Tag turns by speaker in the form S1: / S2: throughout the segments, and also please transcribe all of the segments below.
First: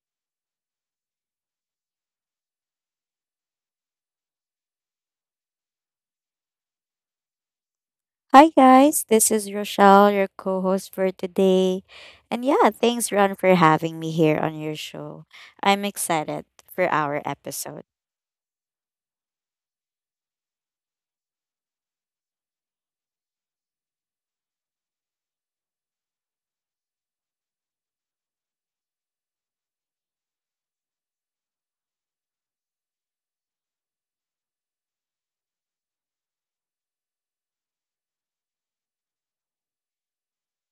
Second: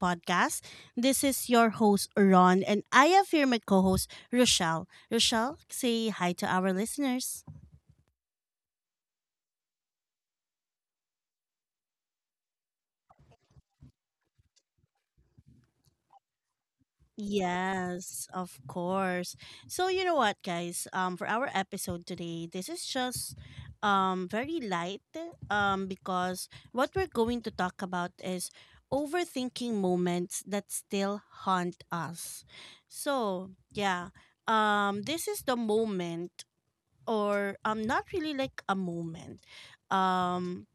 S1: Podcast. This is your host, Ron, and I have here my co host, Rochelle. Rochelle, say hi to our listeners.
S2: Hi guys, this is Rochelle, your co-host for today. And yeah, thanks Ron for having me here on your show. I'm excited for our episode.
S1: Yes, of course. So, you know what, guys? For our episode today, this is just very light because what we're going to talk about is overthinking moments that still haunt us. So, yeah. This is the moment or not really like a moment um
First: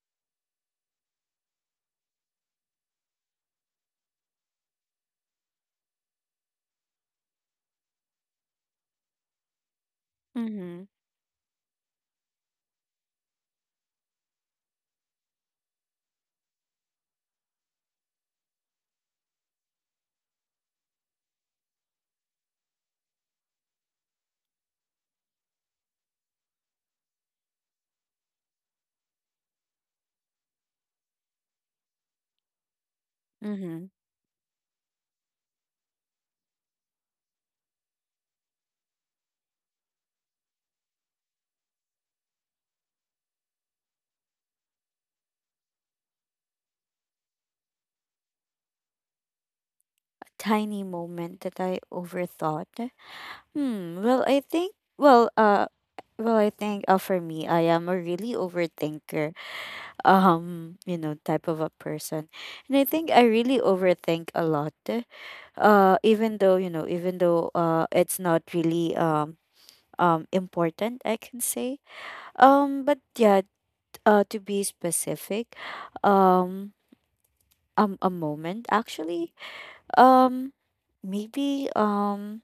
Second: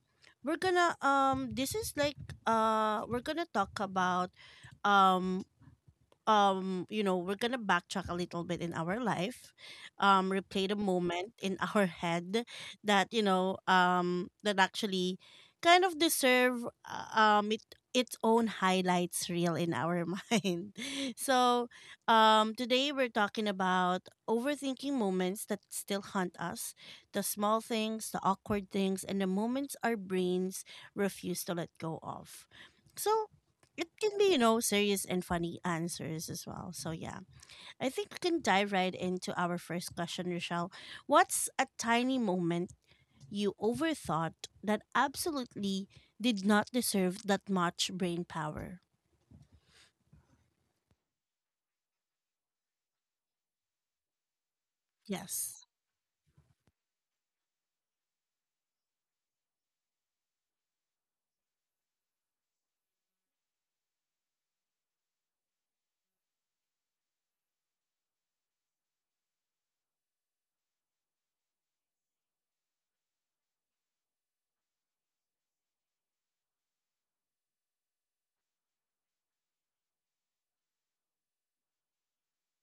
S1: we're gonna this is like we're gonna talk about um you know, we're gonna backtrack a little bit in our life, replay the
S2: Mhm.
S1: moment in our head that that actually kind of deserve it its own highlights reel in our mind. So today we're talking about overthinking moments that still haunt us, the small things, the awkward things, and the moments our brains refuse to let go of. So it
S2: Mhm.
S1: can be, you know, serious and funny answers as well. So yeah, I think we can dive right into our first question, Rochelle. What's a tiny moment you overthought that absolutely did not deserve that much brain power?
S2: A tiny moment that I overthought. Hmm, well, I think well,
S1: Yes.
S2: well, I think for me, I am a really overthinker, type of a person. And I think I really overthink a lot. Even though it's not really important, I can say. But yeah, to be specific, um a moment actually. Um maybe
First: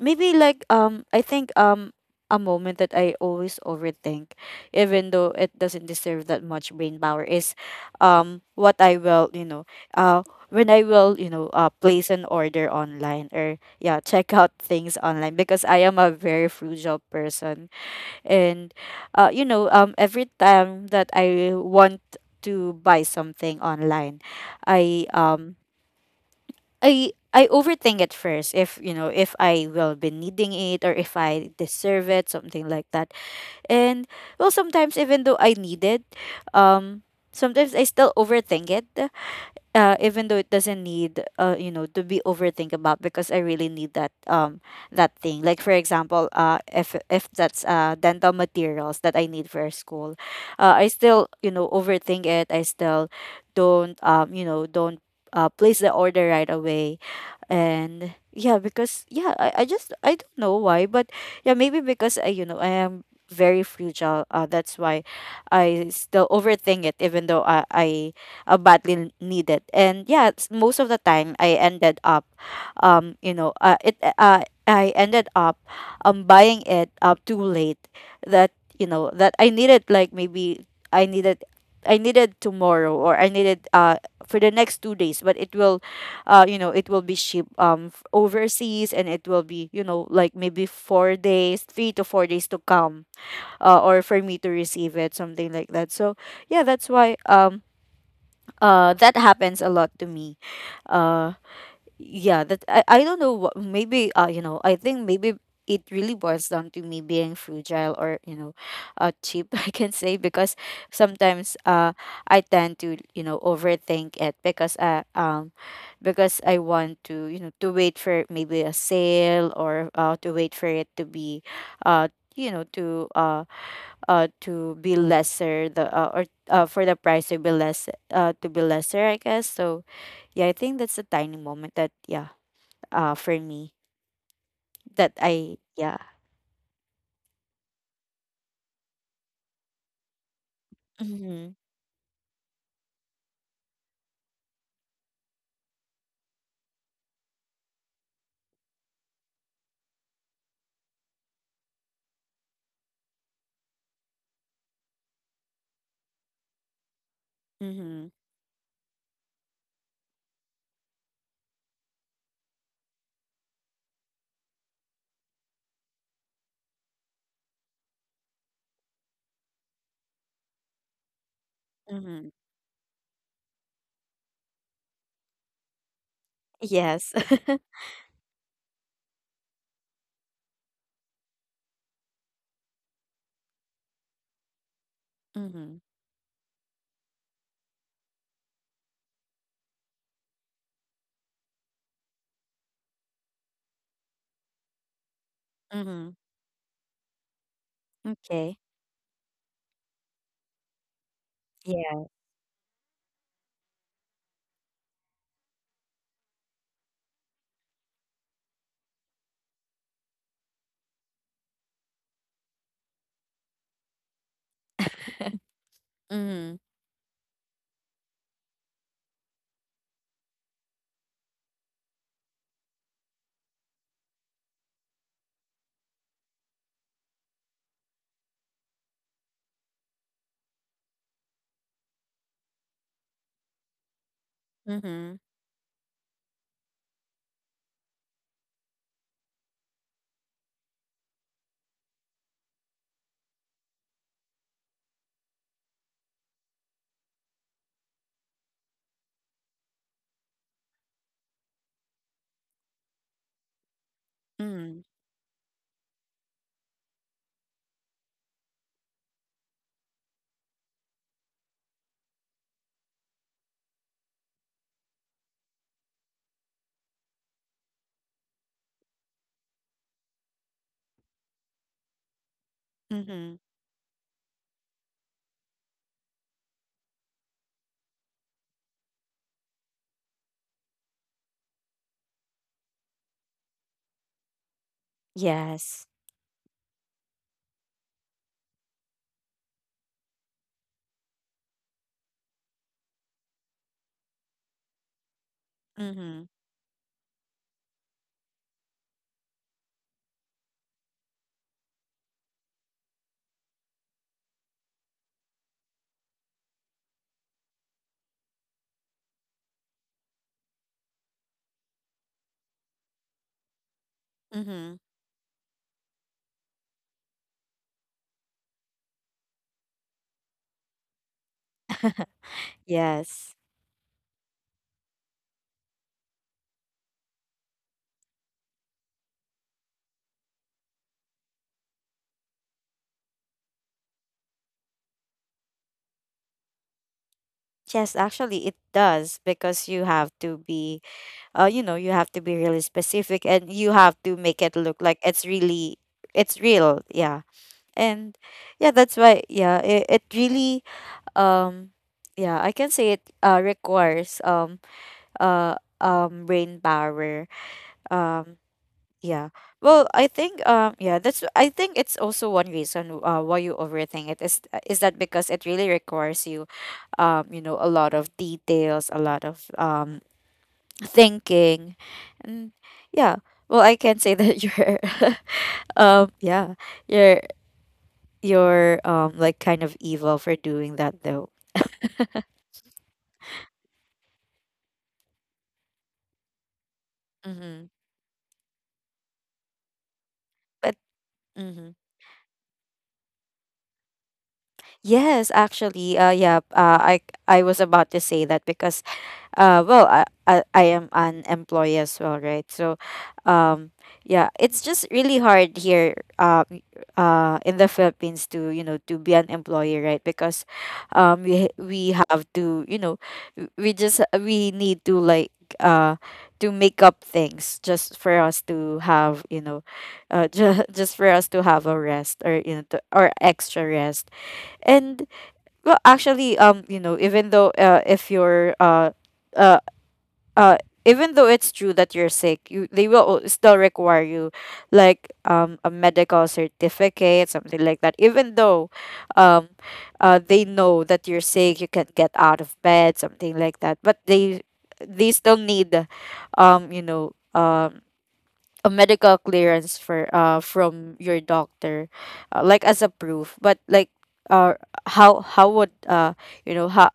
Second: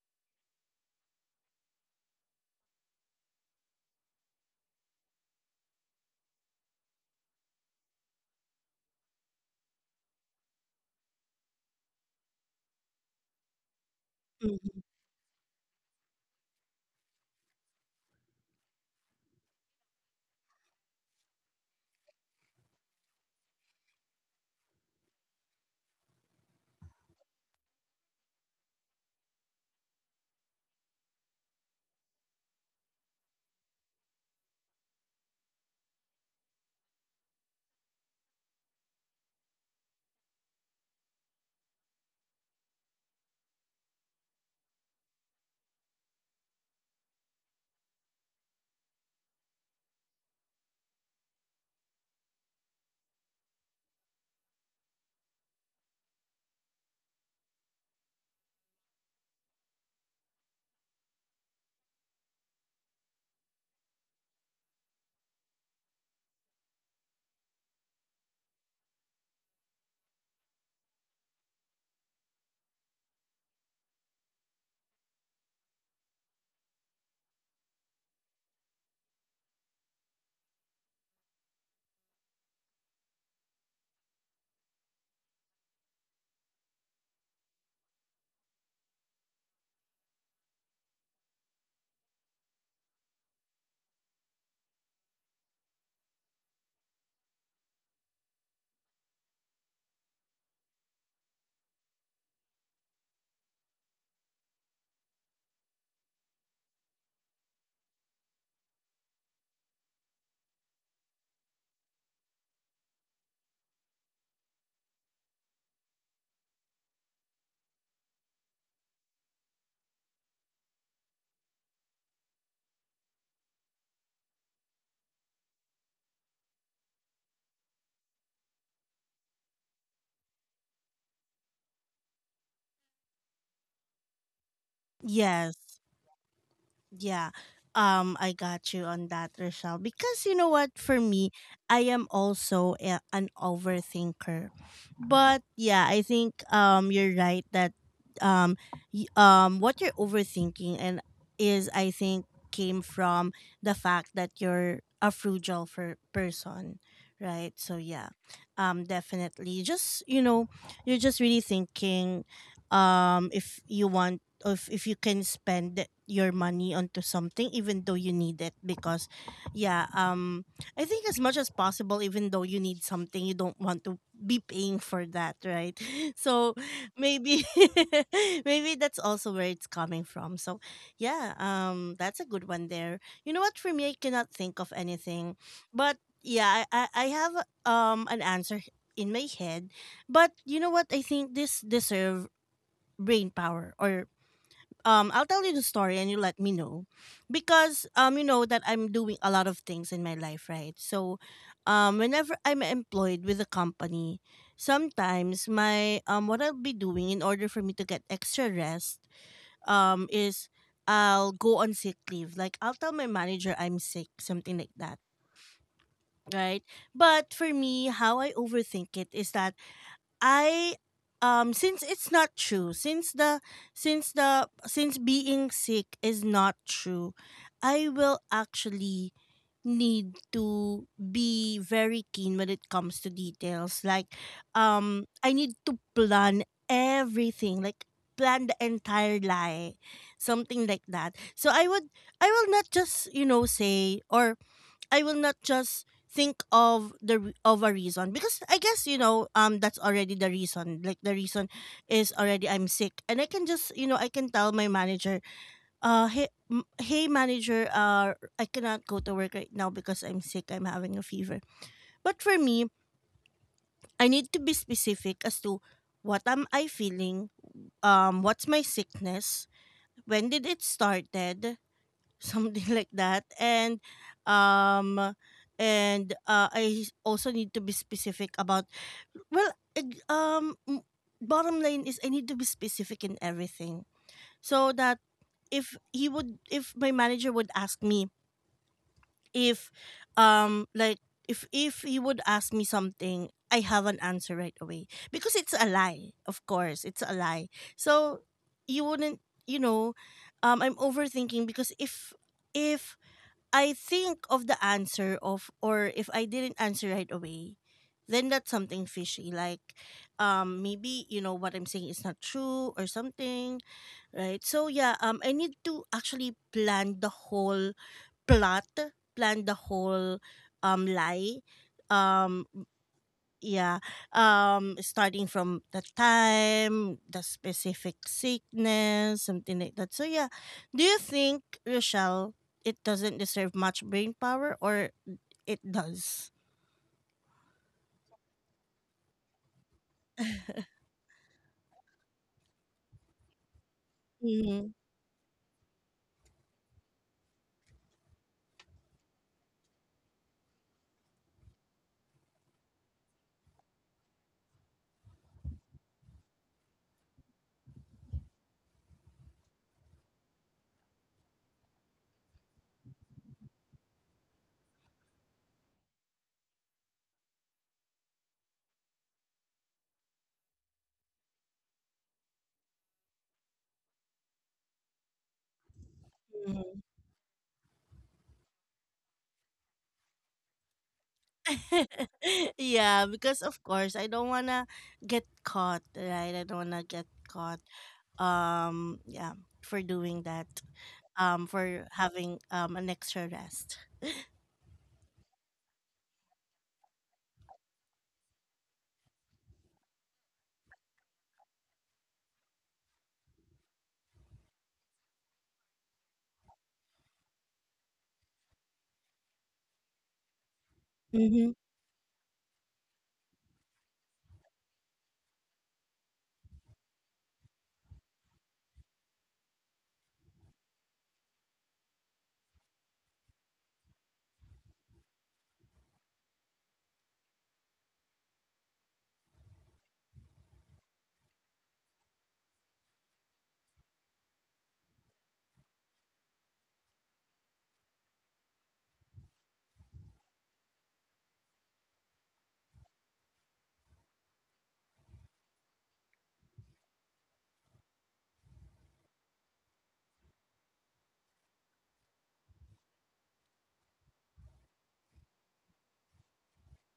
S2: maybe like I think a moment that I always overthink, even though it doesn't deserve that much brain power, is what I will, uh when I will, place an order online, or yeah, check out
S1: Mhm.
S2: things online because I am a very frugal person. And every time that I want to buy something online, I um I overthink it first, if if I will be needing it, or if I deserve it, something like that. And well, sometimes even though I need it, um sometimes I still overthink it, even though it doesn't need, to be overthink about, because I really need that thing, like for example, if that's dental materials that I need for school. I still, you know, overthink it. I still don't you know don't place the order right away. And yeah, because yeah, I just, I don't know why, but yeah, maybe because I you know I am very fragile, that's why I still overthink it, even though I badly needed. And yeah, most of the time I ended up, you know, it I ended up buying it up too late. That, you know, that I needed, like maybe I needed. I needed tomorrow, or I needed, for the next 2 days, but it will be shipped, overseas, and it will be, you know, like maybe four days 3 to 4 days to come, or for me to receive it, something like that. So yeah, that's why that happens a lot to me. Uh, yeah, that, I don't know what. Maybe I think maybe it really boils down to me being fragile, or you know, cheap I can say, because sometimes I tend to, you know, overthink it, because I want to, you know, to wait for maybe a sale, or to wait for it to be, uh you know to uh to be lesser, the or for the price to be less, to be lesser, I guess. So yeah, I think that's a tiny moment that, yeah, for me, that I,
S1: Yes.
S2: yeah.
S1: Yeah. I got you on that, Rochelle. Because you know what, for me,
S2: Mm-hmm,
S1: I am also an overthinker. But yeah, I think you're right that um what you're overthinking and is, I think, came from the fact that you're a frugal for person, right? So
S2: mm-hmm,
S1: yeah, definitely. Just, you know, you're just really thinking if you want of if you can spend your money onto something even though you need it, because yeah, I think as much as possible,
S2: mm-hmm.
S1: even though you need something, you don't want to be paying for that, right? So
S2: Yes.
S1: maybe, maybe that's also where it's coming from. So yeah, that's a good one there. You know what, for me, I cannot think of anything,
S2: Mm-hmm,
S1: but yeah, I have an answer in my head. But you know what, I think this deserve brain power, or I'll tell you the
S2: mm-hmm.
S1: story and you let me know. Because you know
S2: Okay.
S1: that I'm doing a lot of things in my life, right? So
S2: Yeah.
S1: whenever I'm employed with a company, sometimes my what I'll be doing in order for me to get extra rest is I'll go on sick leave, like I'll tell my manager I'm sick, something like that,
S2: Mm-hmm,
S1: right? But for me, how I overthink it is that I since it's not true, since being sick is not true, I will actually need to be very keen when it comes to details. Like,
S2: mm-hmm,
S1: I need to plan everything, like plan the entire lie. Something like that. So I would, I will not just, you know, say or I will not just think of a reason, because I guess, you know, that's already the reason. Like the reason is already I'm sick, and I can just, you know, I can tell my
S2: mm-hmm,
S1: manager, uh, hey manager, uh, I cannot go to work right now because I'm sick, I'm having a fever. But for me, I need to be specific as to what am I feeling, what's my sickness, when did it started, something like that,
S2: mm-hmm.
S1: um and I also need to be specific about well ig- um m- bottom line is I need to be specific in everything so that
S2: Yes.
S1: if my manager would ask me, if like if he would ask me something, I have an answer right away, because it's a lie,
S2: Mm-hmm,
S1: of course it's a lie. So you wouldn't, you know, I'm overthinking because if I think of the answer of or if I didn't answer right away, then that's something fishy. Like, maybe, you know, what I'm saying is not true or something, right? So
S2: mm-hmm.
S1: yeah, I need to actually plan the whole plot, plan the whole lie. Um
S2: Yes.
S1: yeah. Starting from the time, the specific sickness, something like that. So yeah. Do you think, Rochelle, it doesn't deserve much brain power, or it does?
S2: Yes, actually it does, because you have to be really specific, and you have to make it
S1: Mhm,
S2: look like it's real. Yeah. And yeah, that's why, yeah, it really, um, yeah, I can say it requires, brain power. Um, yeah. Well, I think yeah, that's I think it's also one reason, why you overthink it, is that because it really requires you you know a lot of details, a lot of thinking. And yeah, well, I can say that you're yeah
S1: mhm.
S2: you're you're like, kind of evil for doing that, though.
S1: Yeah, because of course I don't wanna get caught, right? I don't wanna get
S2: Mm-hmm.
S1: caught. Yeah, for doing that.
S2: But mm-hmm.
S1: For having an extra rest.
S2: Yes, actually, I I was about to say that, because well, I am an employee as well, right? So um yeah, it's just really hard here, in the Philippines, to, you know, to be an employee, right? Because we ha-
S1: Mm-hmm.
S2: we have to, you know, we need to, like, uh to make up things just for us to have, you know, just for us to have a rest, or you know to, or extra rest. And well, actually, even though, if you're uh, uh even though it's true that you're sick, you they will still require you, like, a medical certificate, something like that. Even though um they know that you're sick, you can't get out of bed, something like that, but they still need, um you know um a medical clearance, for from your doctor, like as a proof. But like, uh how how would uh you know how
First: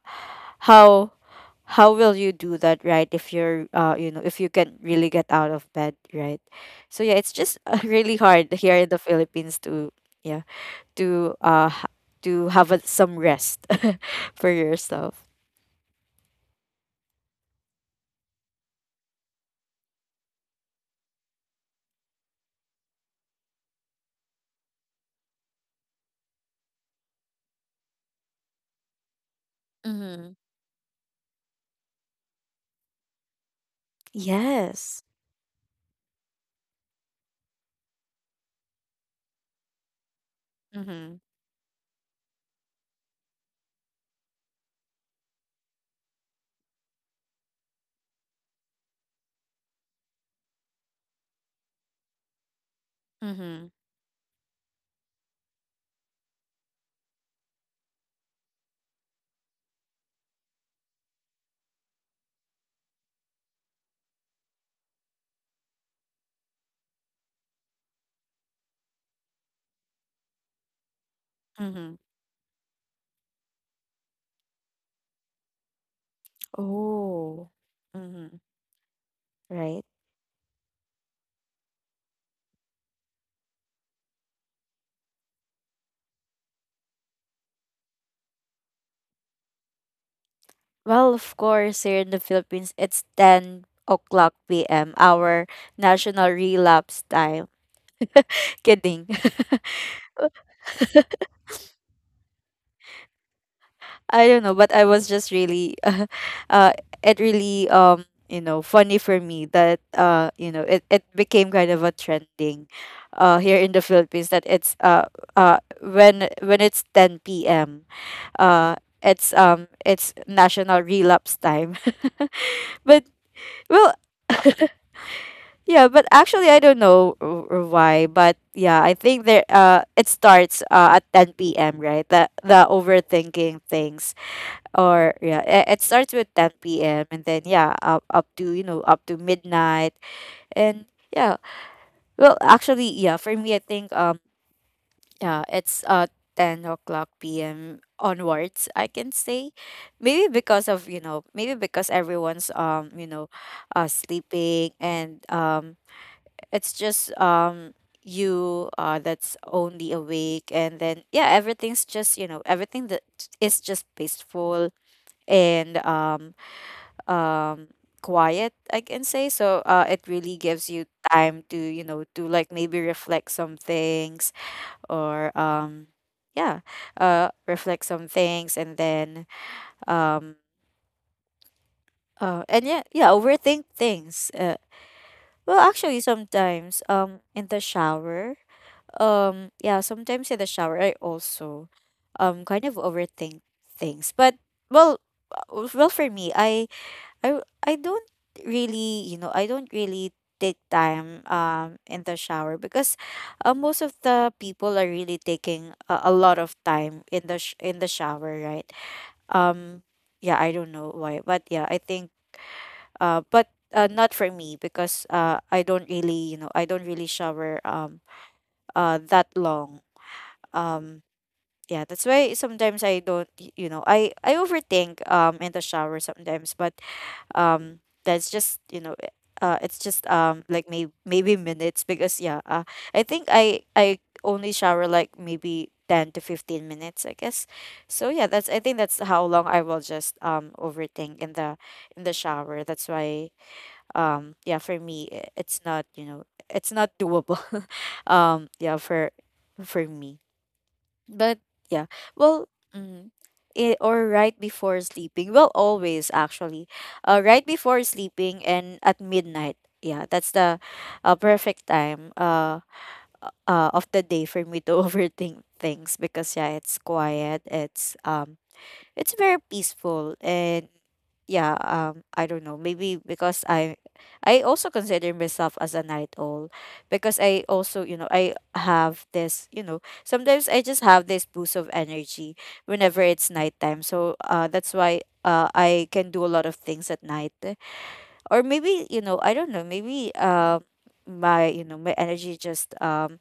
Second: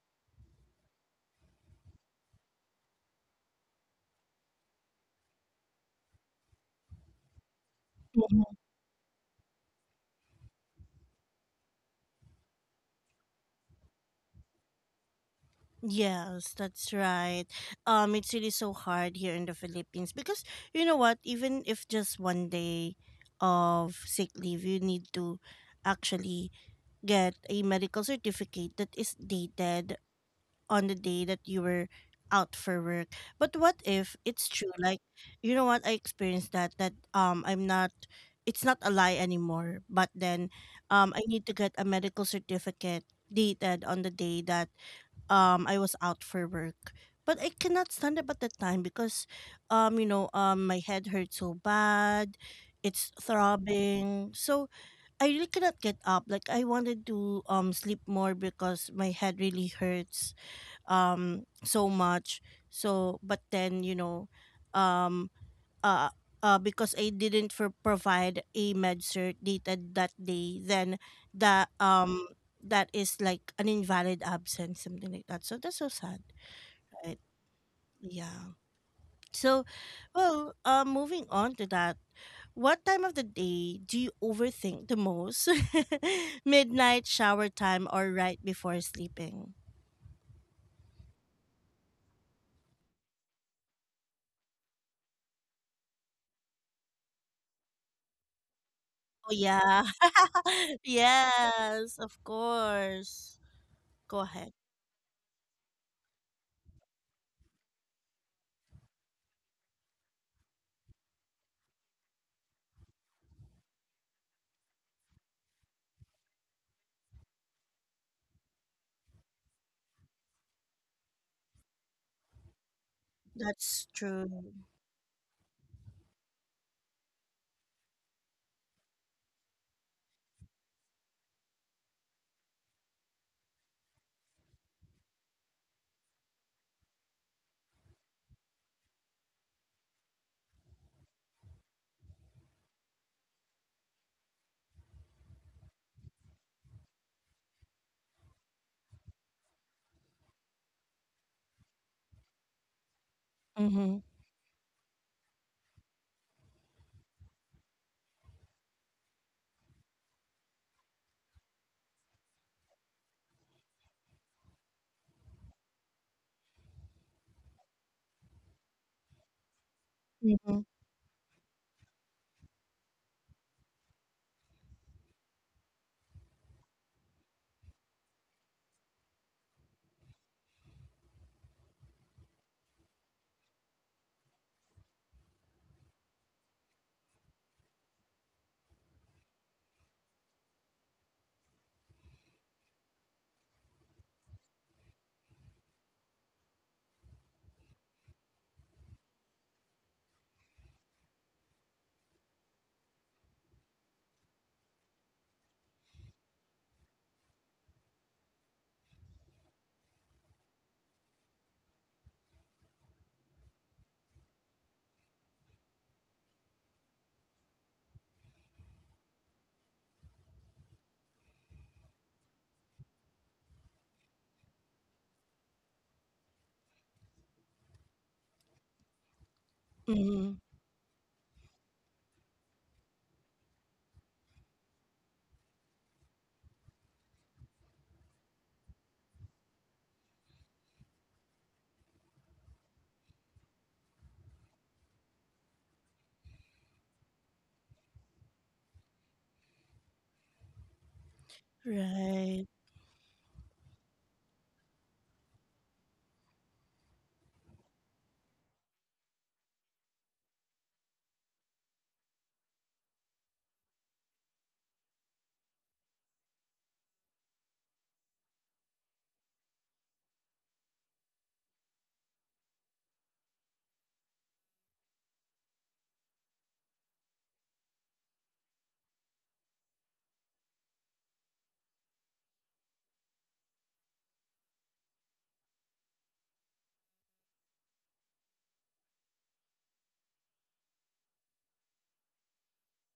S2: how how will you do that, right? If you're, if you can really get out of bed, right? So yeah, it's just, really hard here in the Philippines to yeah, to to have some rest for yourself.
S1: Yes, that's right. It's really so hard here in the Philippines because you know what, even if just one day of sick leave, you need to actually get a medical certificate that is dated
S2: Mm-hmm.
S1: on the day that you were out for work. But what if it's true?
S2: Yes.
S1: Like, you know what, I experienced that that I'm not, it's not a lie anymore, but then,
S2: Mm-hmm.
S1: I need to get a medical certificate dated on the day that I was out for work. But I cannot stand up at the time because, you know, my head hurts so bad. It's
S2: Mm-hmm.
S1: throbbing. So I really cannot get up. Like, I wanted to sleep more because my head really hurts so much. So but then, you know, um uh, because I didn't for provide a med cert dated that day, then that
S2: Mm-hmm.
S1: um that is like an invalid absence, something like that. So that's so sad, right?
S2: Oh. Mm-hmm.
S1: Yeah. So,
S2: Right.
S1: well, moving on to that, what time of the day do you overthink the most? Midnight, shower time, or right before sleeping?
S2: Well, of course, here in the Philippines, it's 10 o'clock pm, our national relapse time. Kidding.
S1: Oh yeah, yes, of course. Go
S2: I
S1: ahead.
S2: don't know, but I was just really uh it really, funny for me, that, it became kind of a trending, here in the Philippines, that it's, when it's 10 p.m., uh it's national relapse time. But well,
S1: That's true.
S2: yeah, but actually I don't know why, but yeah, I think there it starts, at 10 p.m., right? The overthinking things, or yeah, it starts with 10 p.m., and then yeah, up to, you know, up to midnight. And yeah, well, actually, yeah, for me I think yeah, it's 10 o'clock p.m. onwards, I can say. Maybe because of, you know, maybe because everyone's,
S1: Mm-hmm.
S2: sleeping, and it's just, you that's only awake, and then yeah, everything's just, you know, everything that is just peaceful, and um quiet, I can say. So it really gives
S1: Mm-hmm.
S2: you time to, you know, to like, maybe reflect some things, or yeah reflect some things, and then um and yeah, yeah, overthink things. Well, actually, sometimes, in the shower, yeah, sometimes in the shower I also kind of overthink things. But well, well, for me, I don't really, you know, I don't really take time, in the shower, because, most of the people are really taking a lot of time in in the shower, right? Um yeah, I don't know why, but yeah, I think, but not for me because, I don't really shower, that long. Um yeah, that's why sometimes I don't, y- you know, I overthink, in the shower sometimes, but um that's just, you know, it's just,
S1: Mhm.
S2: like, maybe minutes, because yeah. I think I only shower, like, maybe 10 to 15 minutes, I guess. So yeah, that's I think that's how long I will just overthink in the shower, that's why, yeah, for me, it's not, you know, it's not doable Yeah, for me. But yeah, well,
S1: Right.
S2: mm, or right before sleeping. Well, always actually, right before sleeping and at midnight. Yeah, that's the, perfect time, of the day for me to overthink things, because yeah, it's quiet. It's very peaceful, and yeah, I don't know, maybe because I also consider myself as a night owl, because I also, I have this, sometimes I just have this boost of energy whenever it's nighttime. So that's why I can do a lot of things at night. Or maybe, you know, I don't know, maybe my you know my energy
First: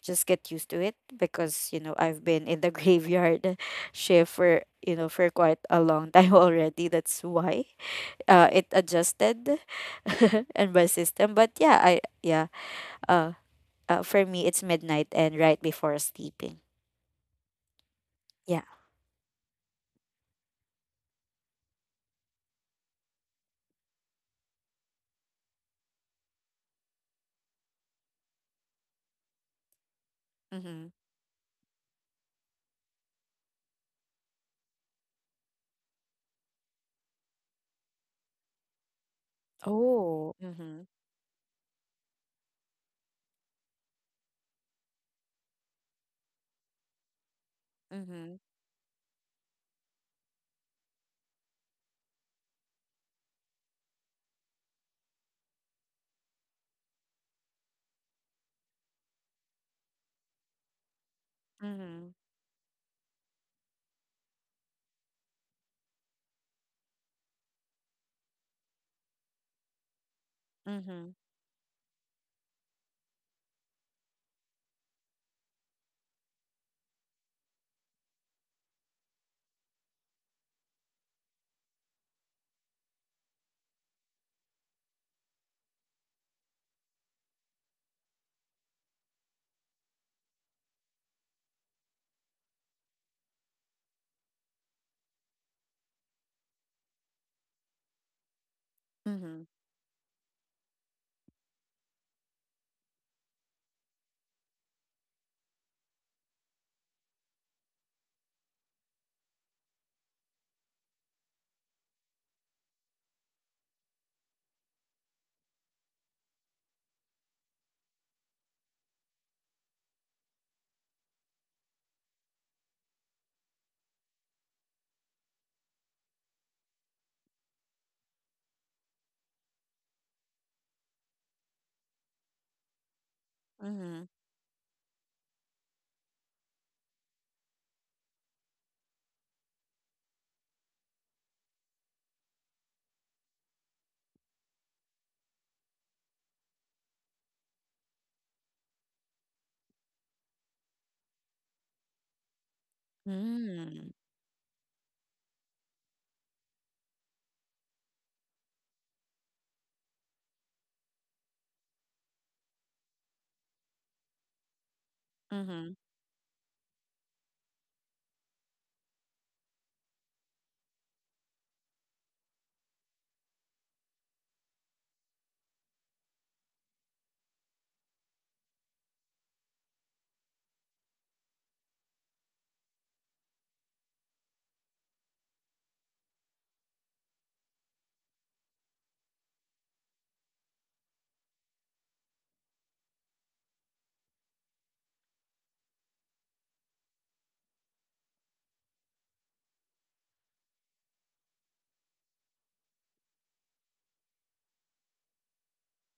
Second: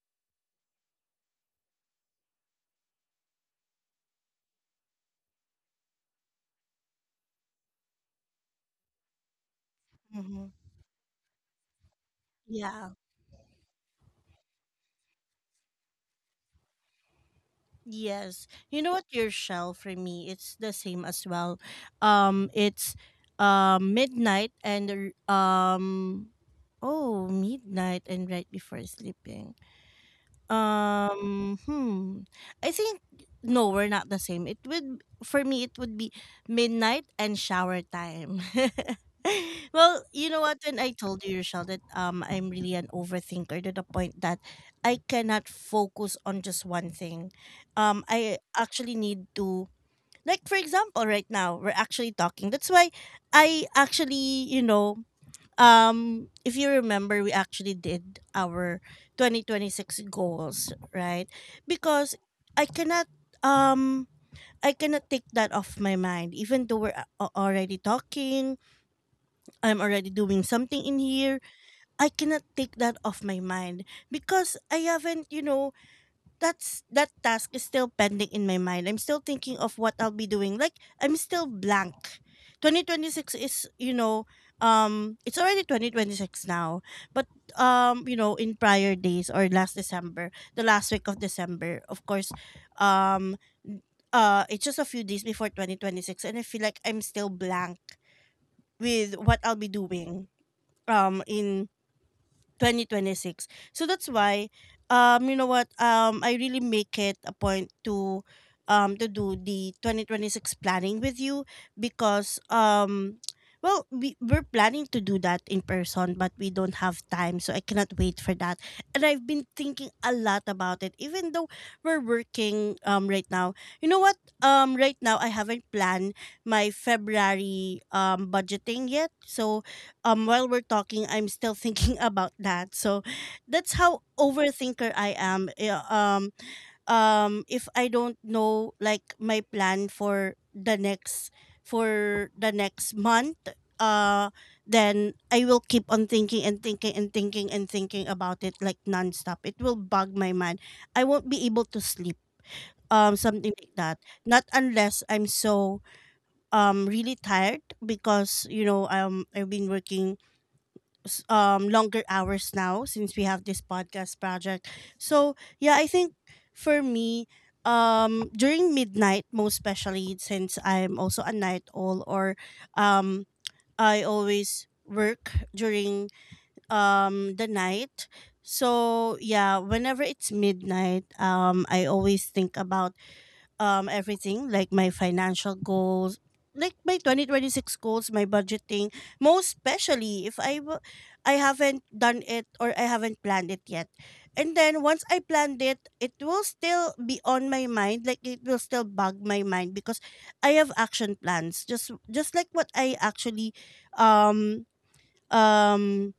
S2: just get used to it, because, you know, I've been in the graveyard shift for, you know, for quite a long time already. That's why it adjusted
S1: Mhm.
S2: and my system. But yeah, I yeah,
S1: Yeah.
S2: uh, for me, it's midnight and right before sleeping.
S1: Yes.
S2: Yeah.
S1: You know what, your shell for me, it's the same as well. It's midnight and r- um oh, midnight and right before sleeping.
S2: Mhm.
S1: Hmm. I think no, we're not the same. It would, for me it would be midnight and shower time. Well, you
S2: Oh.
S1: know what, when
S2: Mhm.
S1: I told you, Rochelle, that I'm really an overthinker to the point that I cannot focus on just one thing. I
S2: Mhm.
S1: actually need to, like for example, right now we're actually talking. That's why I actually, you know, if you remember we actually did our 2026 goals, right? Because i cannot um I cannot take that off my mind even though already talking, I'm already doing something in
S2: Mhm.
S1: here, I cannot take that off my mind because I haven't, you know, that's, that task is still pending in my mind. I'm still thinking of what I'll be doing. Like, I'm still blank. 2026 is, you know, it's already 2026 now. But, you know, in prior days or last December, the last week of December, of course, um it's just a few days before 2026, and I feel like I'm still blank with what
S2: Mhm.
S1: I'll be doing in 2026. So that's why, you know what, I really make it a point to do the 2026 planning with you, because well we're planning to do that in person but we don't have time, so I cannot wait for that. And I've been thinking a lot about it even though we're working right now. You know what, right now I haven't planned my February budgeting yet. So while we're talking, I'm still thinking about that. So that's how
S2: Mhm.
S1: overthinker I am. Yeah, if I don't know, like, my plan for the next, for the next month, uh then I will keep on thinking and thinking and thinking and thinking about it, like nonstop, it will bug my mind, I won't be able to sleep, something like that,
S2: Mhm.
S1: not unless I'm so, really tired, because, you know, I've been working longer hours now since we have this podcast project. So yeah, I
S2: Mm.
S1: think for me, during midnight, most especially since I'm also a night owl, or um I always work during the night. So yeah, whenever it's midnight, I always think about everything like my financial goals, like my 2026 goals, my budgeting, most especially if I haven't done it or I haven't planned it yet. And then once I planned it, it will still be on my mind, like it will still bug my mind, because I have action plans, just like what I actually um um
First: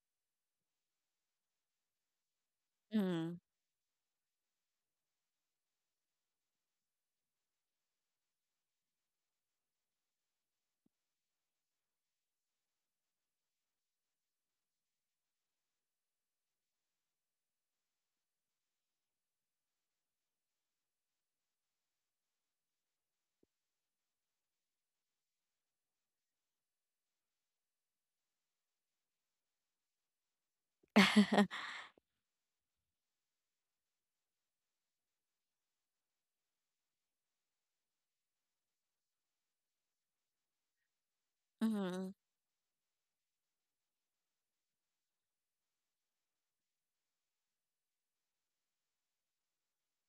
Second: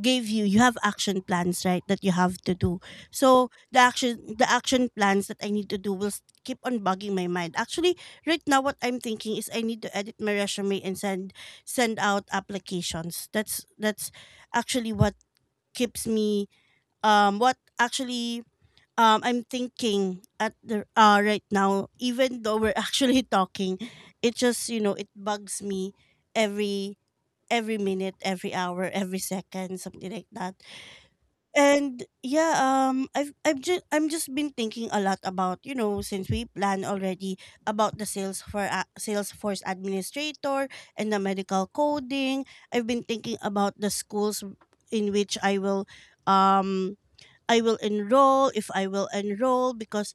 S1: gave you. You have action plans, right, that you have to do.
S2: Mhm.
S1: So the action plans that I need to do will keep on bugging my mind. Actually, right now what I'm thinking is I need to edit my resume and send, send out applications. That's actually what keeps me, what actually, I'm thinking at the right now, even though we're actually talking. It just, you know, it bugs me every every minute, every hour, every second, something like that. And yeah, I've just I'm just been thinking a lot about, you know, since we plan already about the sales for Salesforce administrator and the medical
S2: Mhm.
S1: coding. I've been thinking about the schools in which um, I will enroll, if I will enroll, because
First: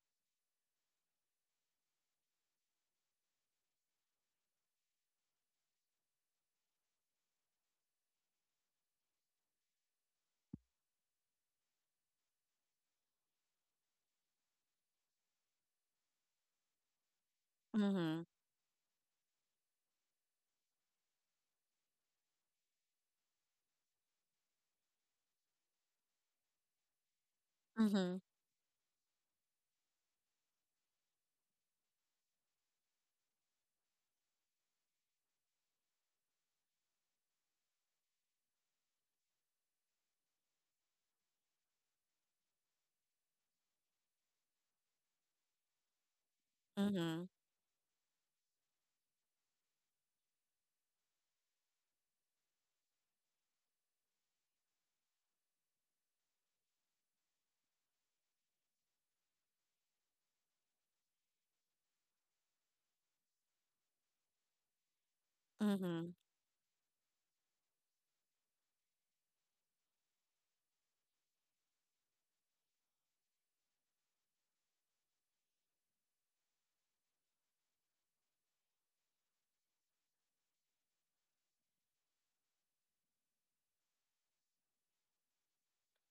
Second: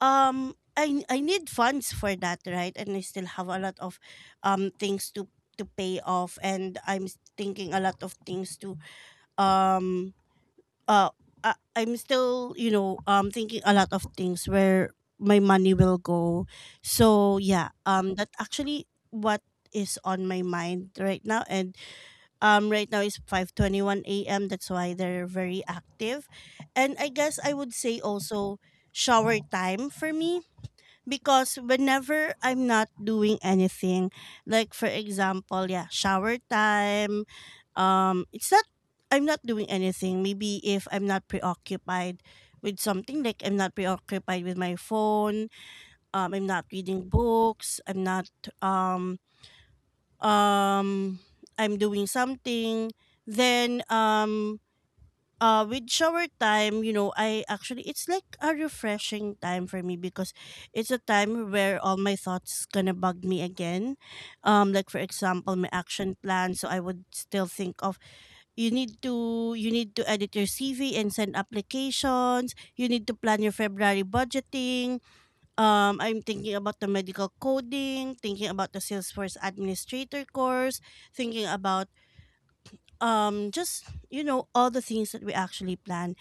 S1: um, I need funds for that, right, and I still have a lot of, things to pay off, and I'm thinking a lot of things to um uh, I'm still, you know, thinking a lot of things where my money will go. So yeah,
S2: Mhm. Mhm.
S1: that actually what is on my mind right now. And right now is 5:21 a.m., that's why they're very active. And I guess I would say
S2: Mhm.
S1: also shower time for me, because whenever I'm not doing anything, like for example, yeah, shower time, it's not, I'm not doing anything. Maybe if I'm not preoccupied with something, like I'm not preoccupied with my phone, I'm not reading
S2: Mhm.
S1: books, I'm not um um I'm doing something, then with shower time, you know, I actually, it's like a refreshing time for me, because it's a time where all my thoughts gonna bug me again. Like, for example, my action
S2: Mhm.
S1: plan, so I would still think of, you need to, you need to edit your CV and send applications, you need to plan your February budgeting. I'm thinking about the medical coding, thinking about the Salesforce administrator course, thinking about just, you know, all the things that we actually plan.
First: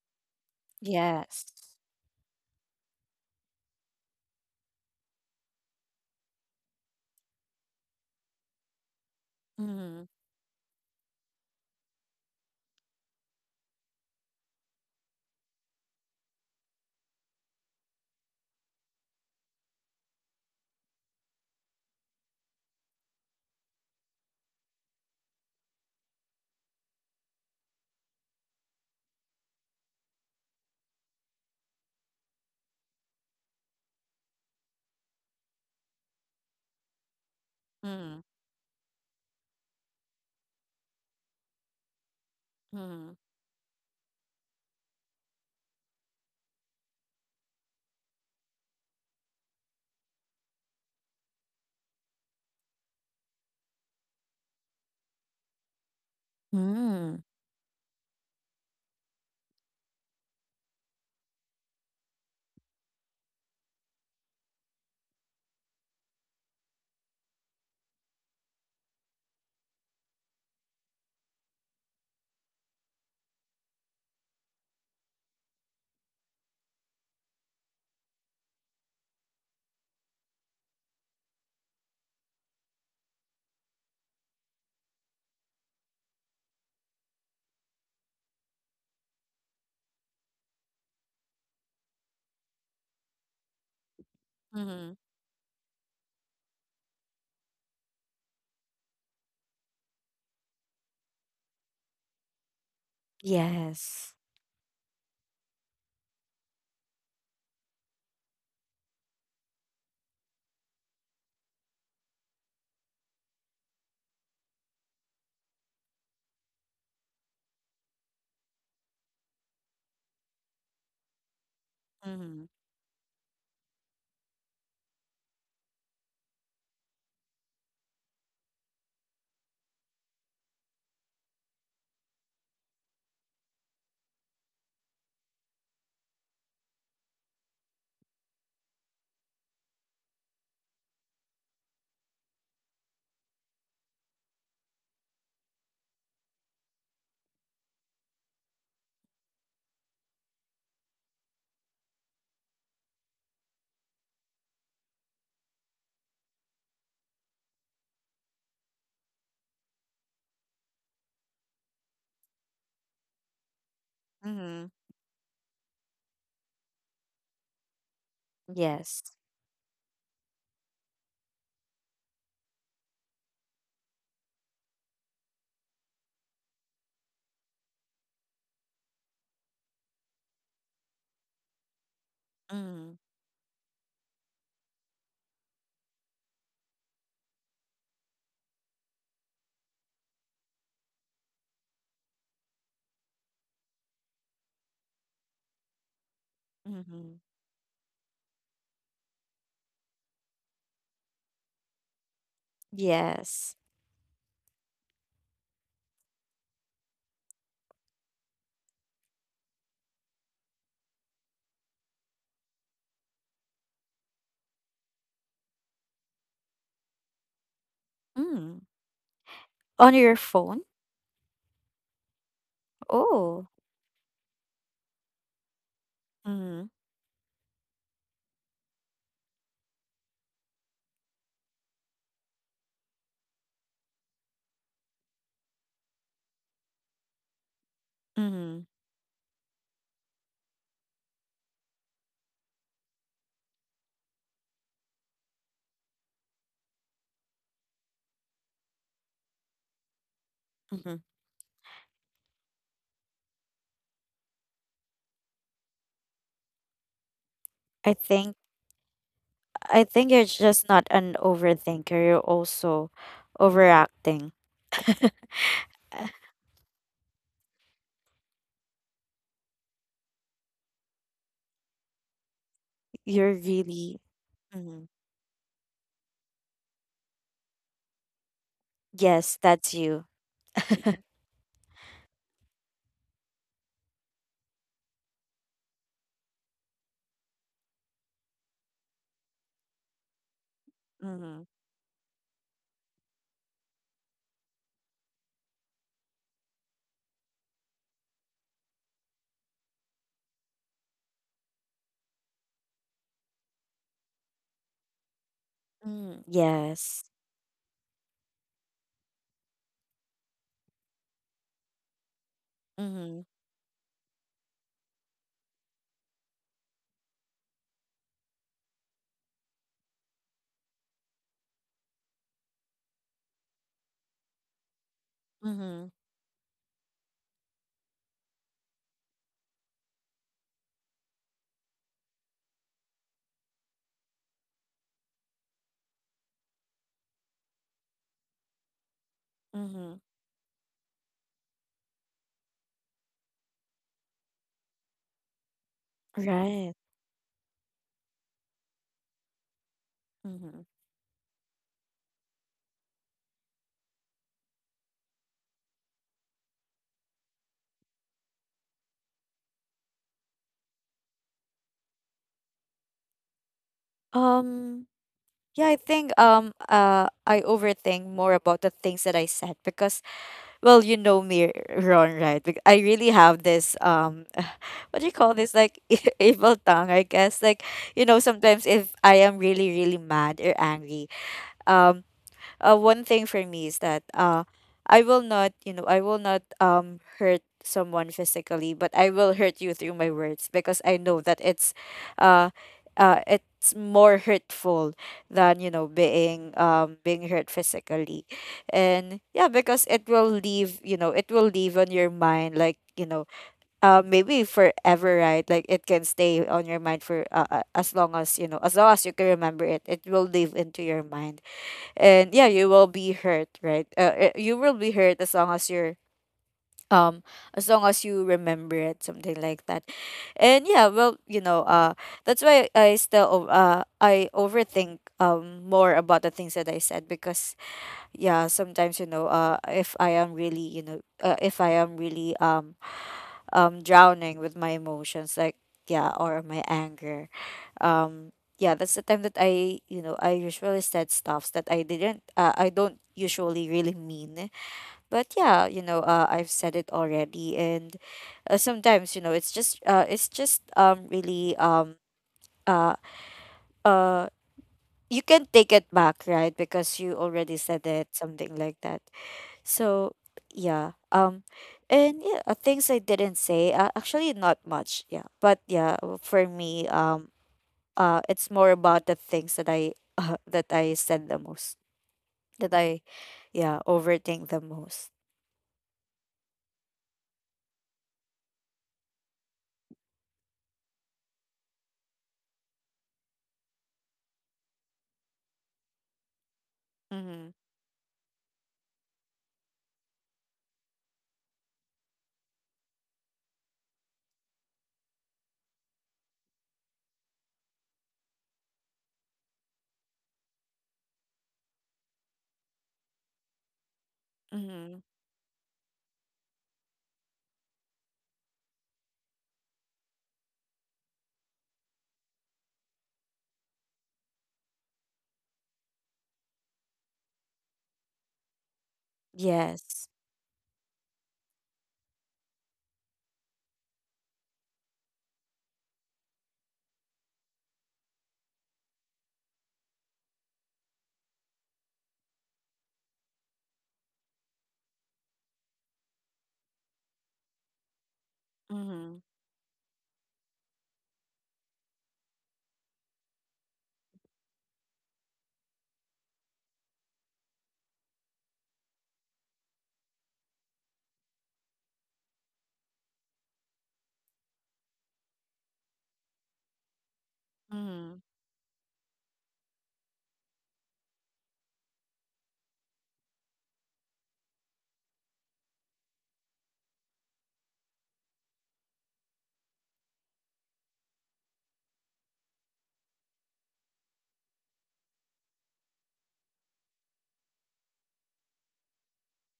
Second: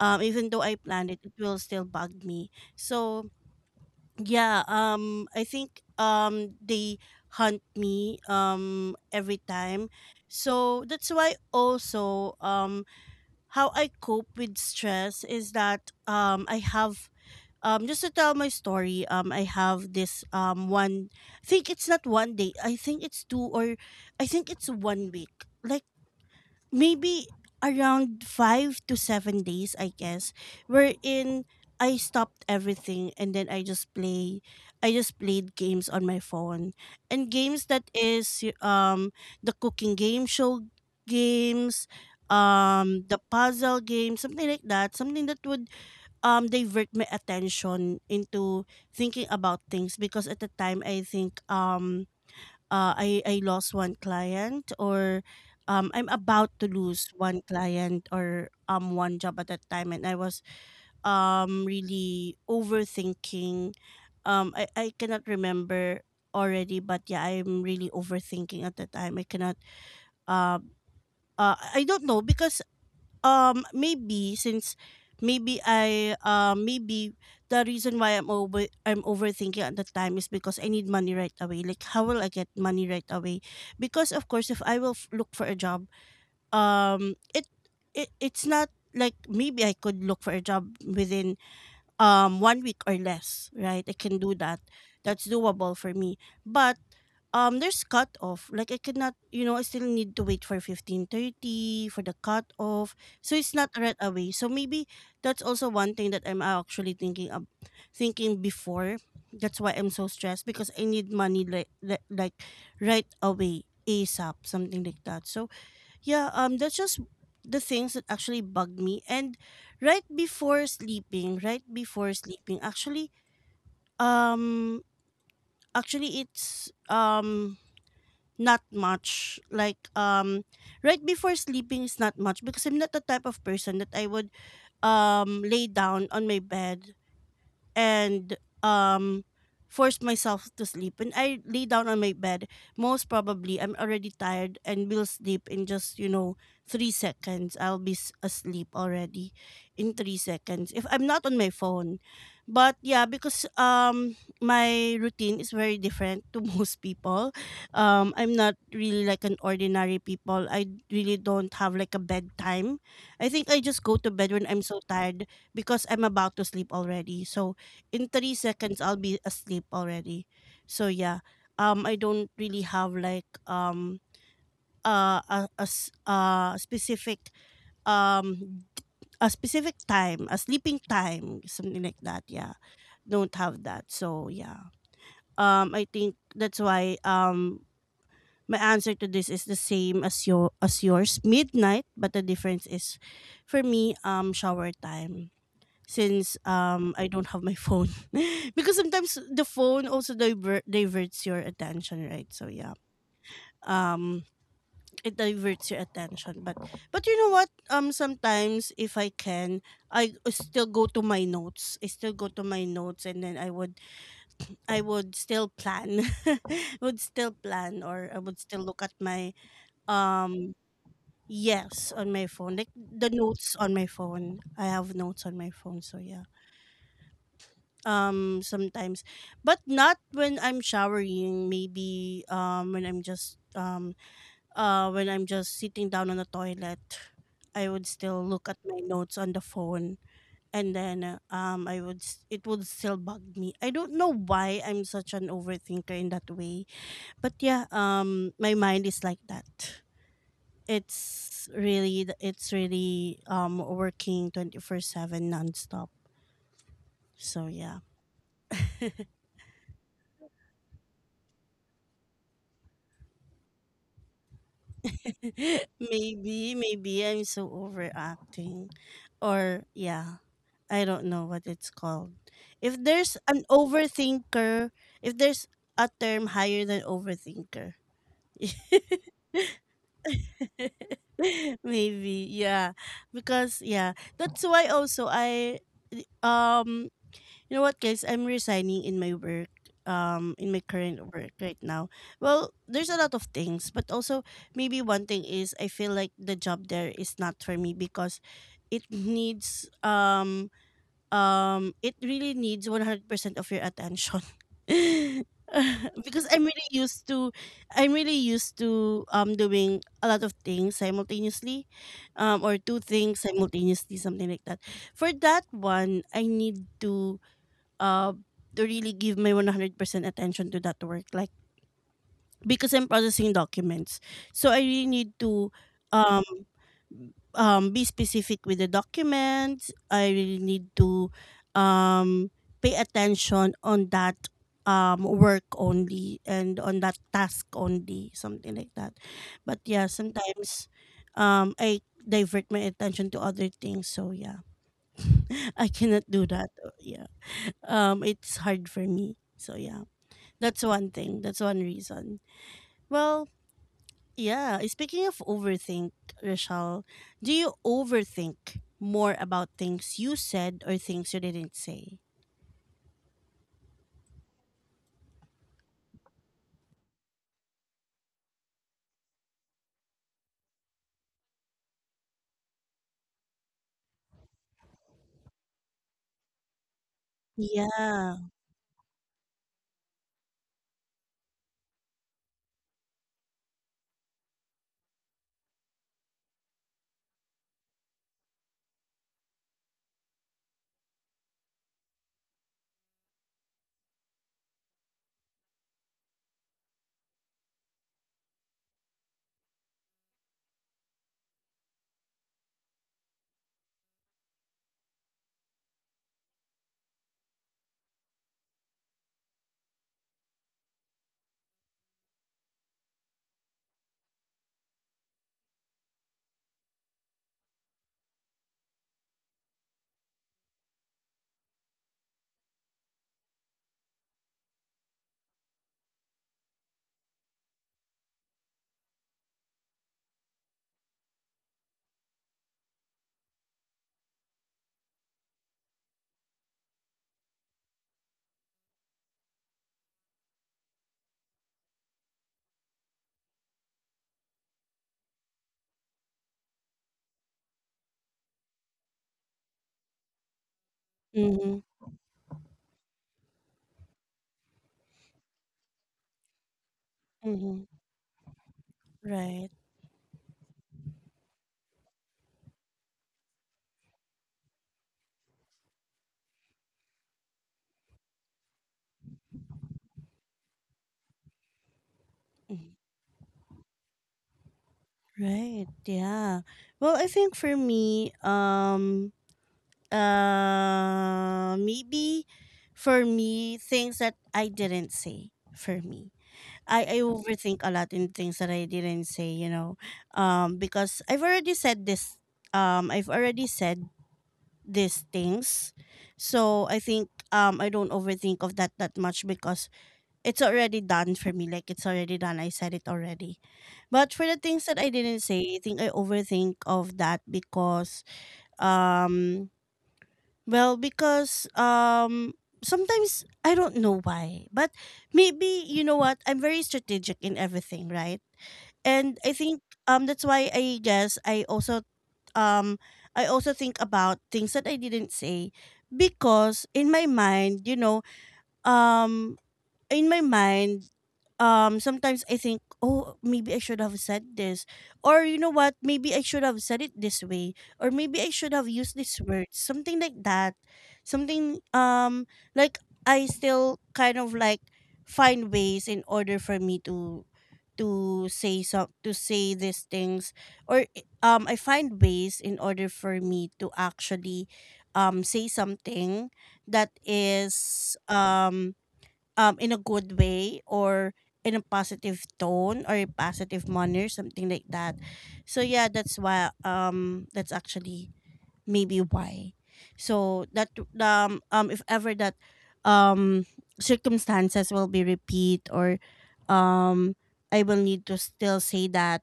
S1: Even though I planned it, it
S2: Yes.
S1: will still bug me. So yeah, I think they hunt me every time.
S2: Mhm,
S1: So that's why also, how I cope with stress is that, I have, just to tell my story, I have this, one, I think it's not one day, I think it's two, or I think it's one week, like maybe around 5 to 7 days, I guess, wherein I stopped everything and then I just play, I just played games on my phone, and games that
S2: mhm,
S1: is the cooking game show games, the
S2: mhm.
S1: puzzle game, something like that, something that would divert my attention into thinking about things. Because at the time, I think I lost one client, or I'm about to lose
S2: Mm,
S1: one client, or one job at that time, and I was really overthinking. Um, I cannot remember already, but yeah, I'm really overthinking at the time. I cannot uh, I don't know, because maybe since, maybe I maybe the reason why I'm overthinking at the time is because I need money right away. Like, how will I get money right away? Because of course, if look for a job, it, it it's not like maybe I could look for a job within one week or less, right? I can do that.
S2: mhm.
S1: That's doable for me. But there's cut off. Like, I cannot, you know, I still need to wait for 15:30 for the cut off. So it's not right
S2: Yes.
S1: away. So maybe that's also one thing that I'm actually thinking of, thinking before. That's why I'm so stressed, because I need money like right away, ASAP, something like that. So yeah, that's just the things that actually bugged me. And right before sleeping,
S2: Mhm,
S1: actually, um, actually, it's not much. Like, right before sleeping is not much, because I'm not the type of person that I would lay down on my bed and um forced myself to sleep. And I lay down on my bed, most probably I'm already tired and will sleep in just, you know, three seconds. Asleep already in three seconds if I'm not on my phone. But yeah, because my routine is very different to most people. I'm not really like an ordinary people. I really don't have like a bedtime. I think I just go to bed when I'm so
S2: mhm.
S1: tired, because I'm about to sleep already. So in three seconds I'll be
S2: Yes.
S1: asleep already. So yeah, I don't really have like specific um a specific time, a sleeping time, something like that. Yeah,
S2: Mhm,
S1: don't have that. So yeah, I think that's why my answer to this is the same as yours, midnight, but the difference is for me, shower time, since I
S2: mhm.
S1: don't have my phone because sometimes the phone also diverts your attention, right? So yeah,
S2: Yes.
S1: um it diverts your attention, but you know what, sometimes if I can, I still go to my notes, I still go to my notes, and then I would, I would still plan would still plan, or I would still
S2: Mm.
S1: look at my
S2: On your
S1: um
S2: phone?
S1: yes, on my phone, like the
S2: Oh.
S1: notes on my phone, I have notes on my phone. So yeah,
S2: Mhm,
S1: sometimes, but not when I'm showering, maybe when I'm just when I'm just sitting down on the toilet, I would still look
S2: mhm,
S1: at my notes on the phone. And then it would still bug me. I don't know why I'm such an overthinker in that way, but yeah, my mind is like that.
S2: mhm.
S1: It's really it's really working 24/7 nonstop. So
S2: I
S1: yeah,
S2: think I think you're just not an overthinker. You're also overacting.
S1: maybe, maybe I'm so overacting. Or, yeah, I don't know what it's called. If
S2: You're
S1: there's an
S2: really, Mhm.
S1: overthinker, if there's a term higher than overthinker,
S2: Yes, that's you.
S1: maybe, yeah. Because, yeah, that's why also I, um, you know what, guys? I'm resigning in my work, in my current
S2: Mhm,
S1: work right now. Well, there's a lot of things, but also maybe one thing is I feel like the job there is not for me, because it needs it really needs 100% of your attention.
S2: mhm.
S1: Because I'm
S2: Yes.
S1: really used to, I'm really used to doing a lot of things simultaneously, or two
S2: Mhm,
S1: things simultaneously, something like that. For that one, I need uh, to really give my 100% attention to that work, like, because I'm processing documents, so I really need to
S2: mhm,
S1: um, be specific with the documents. I really need to um, pay attention on that work only and on that task only, something like that. But
S2: mhm.
S1: yeah, sometimes I divert my attention to other things. So yeah, I cannot do
S2: Right.
S1: that. Yeah, it's hard for me. So yeah,
S2: Mhm.
S1: that's one thing. That's one reason. Well, yeah. Speaking of overthink, Rochelle, do you overthink more about things you said or things you didn't say?
S2: Um Yeah, I overthink more about the things that I said because well you know me, Ron, right? I really have this what do you call this like evil tongue, I guess, like you know,
S1: Yeah.
S2: sometimes if I am really really mad or angry, um one thing for me is that, I will not, you know, I will not hurt someone physically, but I will hurt you through my words because I know that uh, it's more hurtful than, you know, being being hurt physically, and yeah, because it will leave, you know, it will leave on your mind, like, you know, maybe forever, right? Like, it can stay on your mind for as long as, you know, as long as you can remember it, it will live into your mind, and yeah, you will be hurt, right? You will be hurt as long as you're um as long as you remember it, something like that. And yeah, well, you know, that's why I still I overthink more about the things that I said because yeah, sometimes, you know, if I am really, you know, if I am really drowning with my emotions, like, yeah, or my anger. um yeah, that's the time that I, you know, I usually said stuffs that I didn't I don't usually really mean, but yeah, you know, I've said it already, and sometimes, you know, it's just really
S1: Mm-hmm.
S2: uh uh you can take it back, right? Because you already said
S1: Mm-hmm.
S2: it, something like that.
S1: Right.
S2: So yeah, and yeah, things I didn't say. Actually, not much. Yeah, but yeah, for me, it's more about the things that I that I said the most. That I,
S1: Mhm.
S2: yeah, overthink the most.
S1: Right. Yeah. Well, I think for me, maybe for me, things that I didn't say, for me. I
S2: Mm-hmm.
S1: overthink a lot in things that I didn't say, you know, because I've already said this, I've already said these things, so I think I don't overthink of that that much, because it's already done for me. Like, it's already done. I said it already. But for the
S2: Mm-hmm.
S1: things that I didn't say, I think I overthink of that because um well, because sometimes I don't know why, but maybe you know what? I'm very strategic in everything, right? And I think
S2: Yes.
S1: that's why I guess um I also think about things that I didn't say, because in my mind, you know, um in my mind, sometimes I think, oh, maybe I should have said this, or you know what, maybe I should have said it this way, or maybe I should have
S2: Mm-hmm.
S1: used this word, something like that, something like, I still kind of like find ways in order for me to say some, to say these things, or I find ways in order for me to actually say something that
S2: Mm-hmm.
S1: is in a good way, or in a positive tone, or a positive manner, something like that. So yeah, that's why, that's actually maybe why, so that if ever that um circumstances will be repeat, or um I will need to still say that,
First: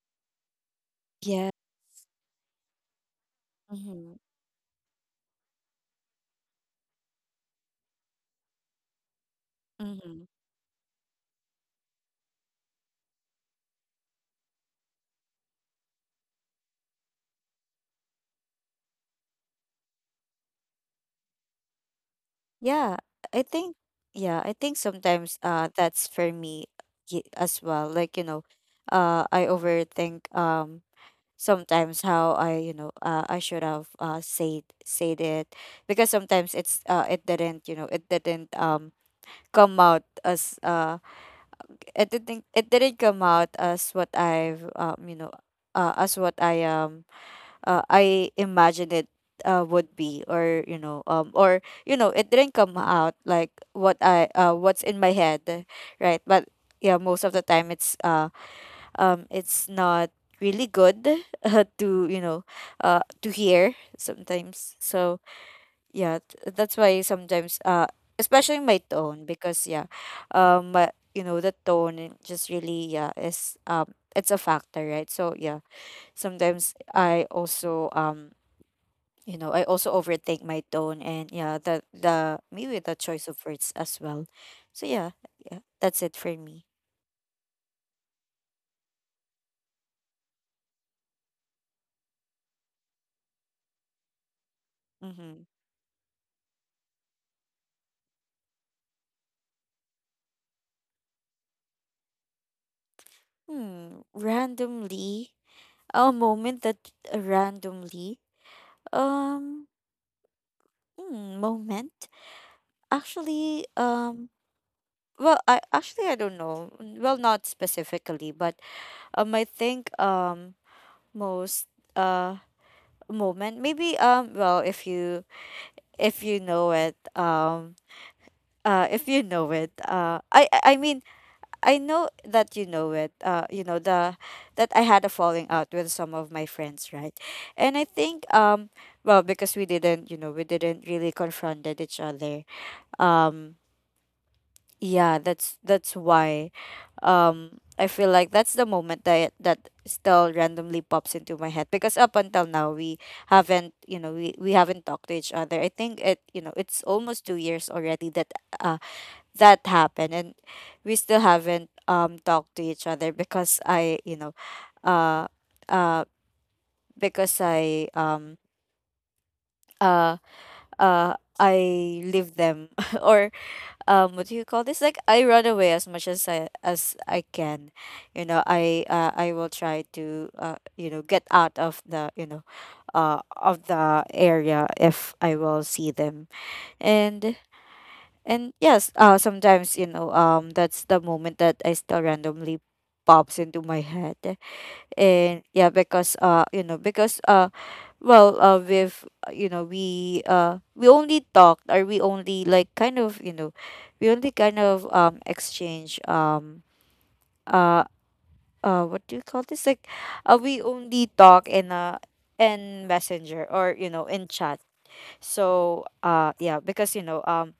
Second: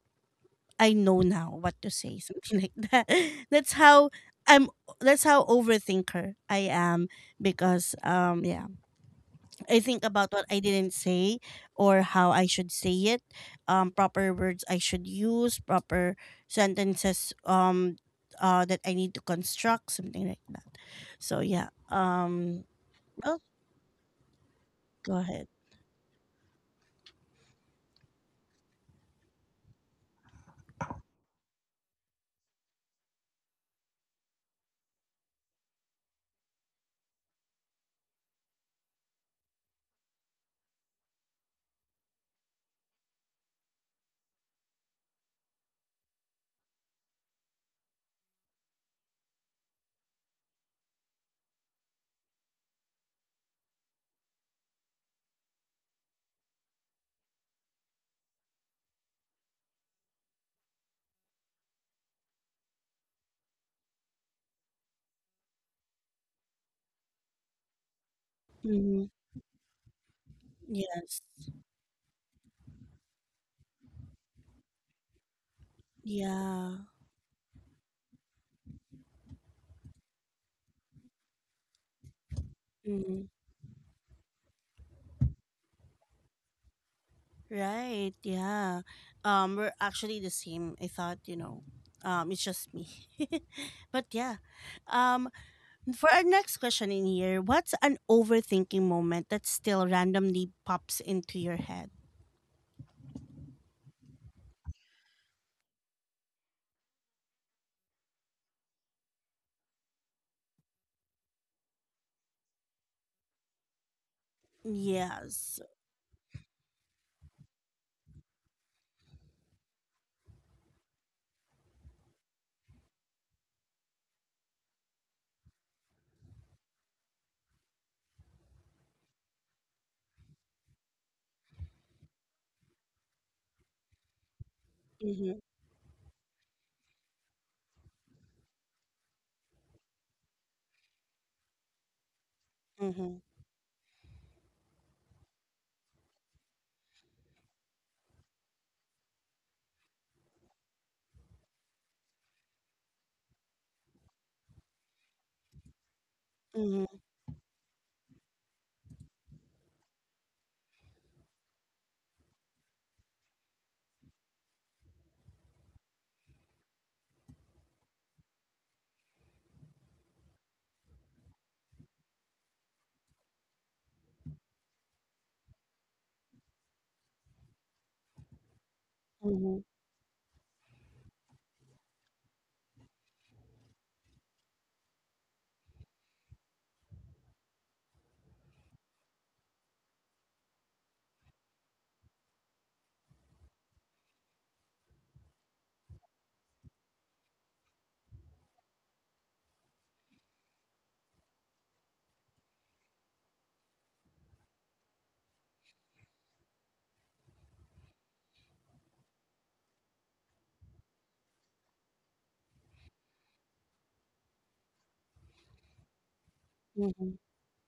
S1: I know
S2: Yeah.
S1: now what to say something like that. That's how
S2: Mm-hmm.
S1: I'm, that's how overthinker I am, because yeah, I think
S2: Mm-hmm.
S1: about what I didn't say, or how I should say it, proper words I should use, proper sentences, that I need to construct, something like that. So yeah.
S2: Yeah.
S1: Well,
S2: I think. Yeah, I think
S1: go
S2: sometimes
S1: ahead.
S2: that's for me as well. Like, you know, I overthink sometimes how I, you know, I should have said it because sometimes it didn't, you know, it didn't come out as it didn't come out as what I've you know, as what I imagined it would be, or you know, or you know, it didn't come out like what I what's in my head, right? But yeah, most of the time it's not really good to, you know, to hear sometimes. So yeah, that's why sometimes especially my
S1: Hmm.
S2: tone, because yeah, but
S1: Yes.
S2: you know, the tone, it just really, yeah, is it's a factor, right? So yeah,
S1: Yeah.
S2: sometimes I also you know, I also overthink my tone, and yeah, the maybe the
S1: Hmm.
S2: choice of words as well. So yeah, yeah, that's it for me.
S1: Right. Yeah. We're actually the same. I thought, you know, it's just me, but yeah. Um,
S2: Mm-hmm.
S1: For our next question in here, what's an overthinking moment that still randomly pops into your head?
S2: Hmm, randomly. A moment that randomly um hmm, moment, actually. Well, I
S1: Yes.
S2: actually, I don't know. Mm, well, not specifically, but I think most uh moment, maybe. Well, if you, if you know it, if you know it, I mean, I know that you know it. You know, the that I had a
S1: Mm-hmm.
S2: falling out with some of my friends, right? And I think well, because we didn't, you know, we didn't really confronted each other.
S1: Mm-hmm.
S2: Um yeah, that's why. Um, I feel like that's the moment that that still randomly pops into my head, because up until now, we haven't, you know, we haven't talked to each other. I think it, you know, it's
S1: Mm-hmm.
S2: almost 2 years already that uh that happened, and we still haven't talked to each other because I, you know, uh uh because uh uh I leave them or what do you call this? Like, I run away as much as I can. You know, I will
S1: Mm-hmm.
S2: try to you know, get out of the, you know, of the area if I will see them. And And yes, sometimes, you know, that's the moment that I still randomly pops into my head, and yeah, because, you know, because, well, we've, you know, we only talked, or we only like kind of, you know, we only kind of exchange uh what do you call this, like, we only talk in messenger, or you know, in chat. So yeah, because you
S1: Mm-hmm.
S2: know, um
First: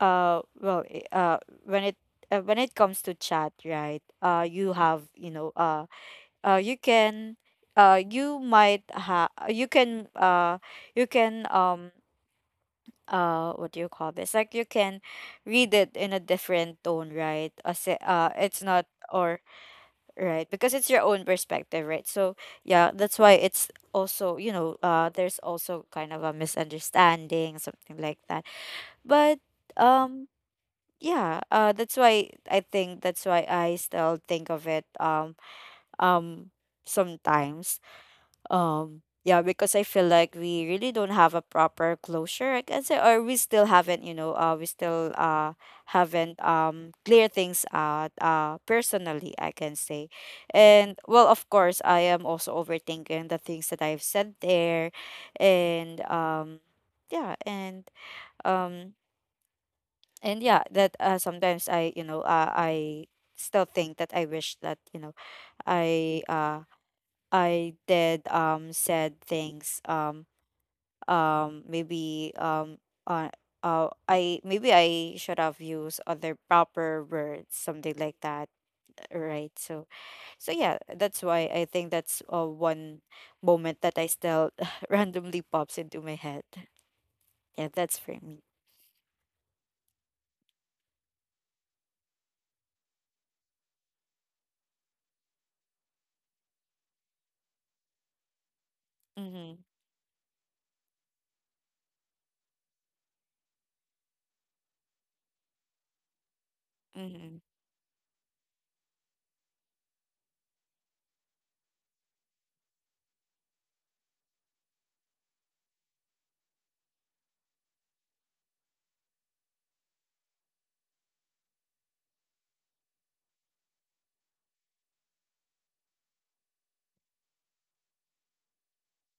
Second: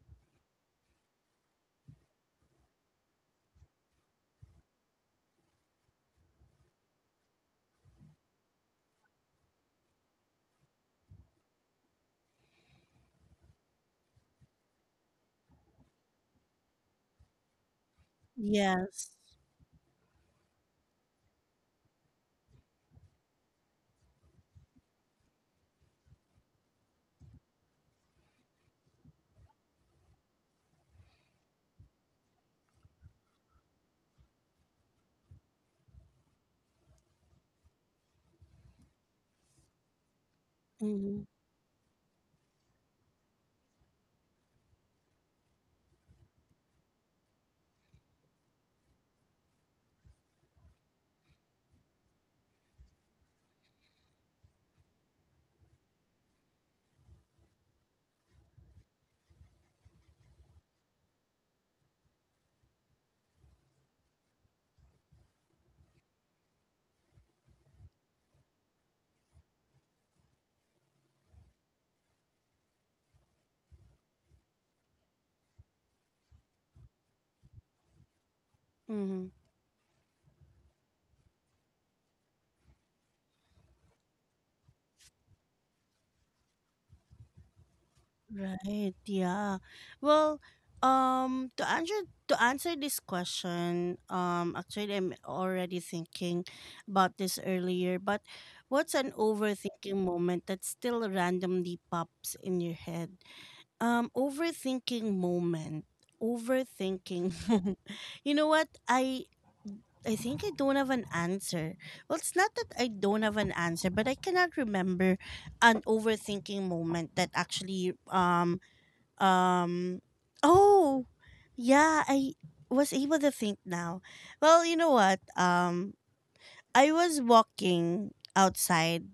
S2: uh well, when it, when it comes to chat, right? You have, you know, you can, you might ha you can, you can, what do you call this, like, you can read it in a different tone, right? It's not,
S1: Yes.
S2: or, right? Because it's your own perspective, right? So yeah, that's why it's also, you know, there's also kind of a misunderstanding, something like that. But um yeah, that's why I think that's why I still think of it um sometimes. Um, yeah, because I feel like we really don't
S1: Mm-hmm.
S2: have a proper closure, I can say, or we still haven't, you know, we still haven't clear things out personally, I can say. And well, of course, I am also overthinking the things that I've said there, and yeah, um and yeah, that sometimes I, you know, I still think that I wish that, you know, i uh I did said things, maybe, uh, I maybe I should have used other proper words, something like that,
S1: Mm-hmm.
S2: right? So, so yeah, that's why I think that's one moment that I still randomly pops into my head. Yeah, that's for me.
S1: Right. Yeah. Well, um, to answer to answer this question, actually, I'm already thinking about this earlier. But what's an
S2: Mm-hmm.
S1: overthinking moment that still randomly pops in your head? Overthinking moment.
S2: Mm-hmm.
S1: Overthinking. You know what? I think I don't have an answer. Well, it's not that I don't have an answer, but I cannot remember an overthinking moment that actually um oh yeah, I was able to think now. Well, you know what? I was walking outside.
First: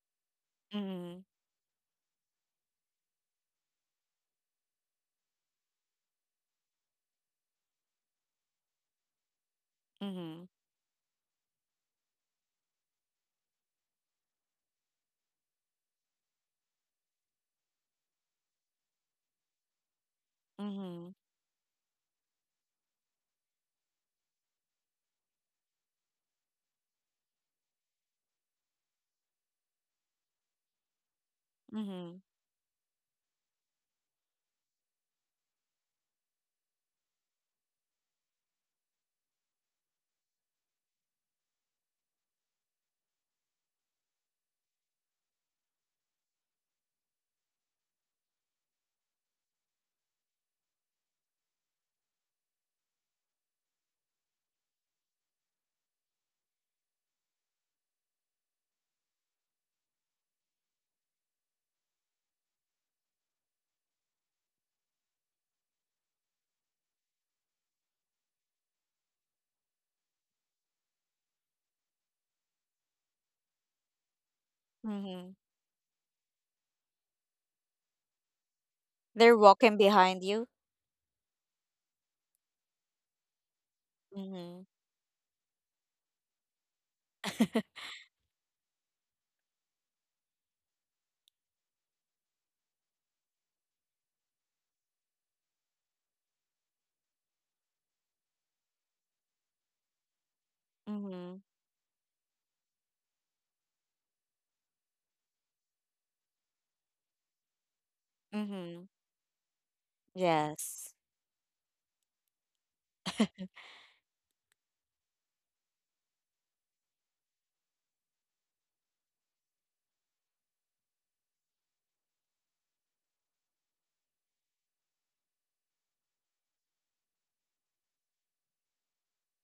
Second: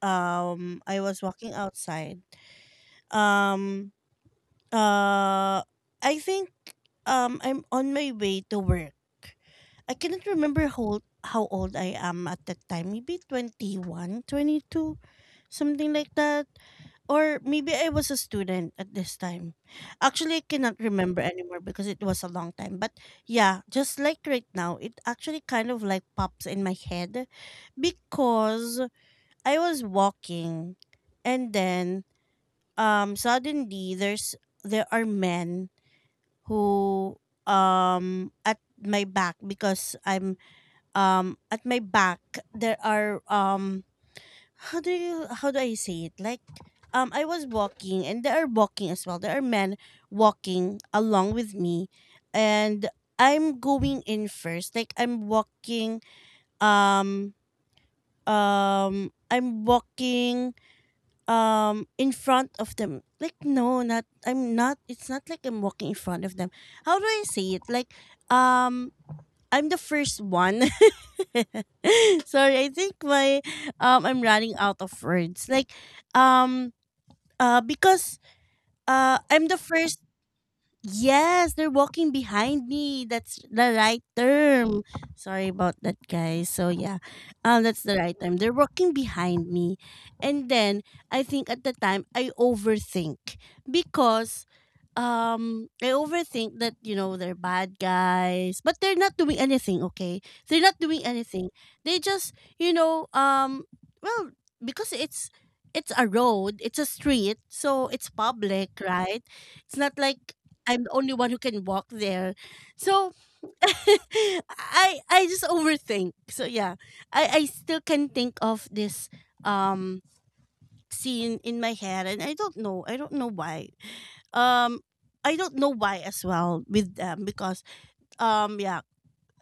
S1: I
S2: Mm-hmm.
S1: was walking outside. Um Uh, I think I'm on my way to work. I cannot
S2: Mm-hmm.
S1: remember how old I am at that time. Maybe 21, 22, something like that. Or maybe I was a student at this time. Actually, I cannot
S2: Mm-hmm.
S1: remember anymore because it was a long time. But yeah, just like right now, it actually kind of like pops in my head because I was walking, and then
S2: Mhm.
S1: suddenly there are men who at my back because I'm at my back there are how do you how do I say it, like I was walking and they are walking as well, there are men walking along with me. And I'm going in first, like I'm walking, um I'm walking in front of them. Like, no, not I'm not it's not like I'm walking in front of them. How do I say it, like um I'm the first one. Sorry, I think my I'm running out of
S2: Mhm.
S1: words, like um because
S2: They're
S1: I'm the
S2: walking
S1: first.
S2: behind you.
S1: Yes, they're walking behind me. That's the right
S2: Mhm.
S1: term. Sorry about that, guys. So yeah, that's the right term. They're walking behind me, and then I think at the time I overthink because I overthink that you know they're bad guys, but they're not doing anything. Okay, they're not doing
S2: Mhm.
S1: anything. They just you know well because it's a road, it's a street, so it's public,
S2: Mhm.
S1: right? It's not like I'm the
S2: Yes.
S1: only one who can walk there. So I just overthink. So yeah, I still can think of this um scene in my head, and I don't know. I don't know why. Um, I don't know why as well with them because yeah.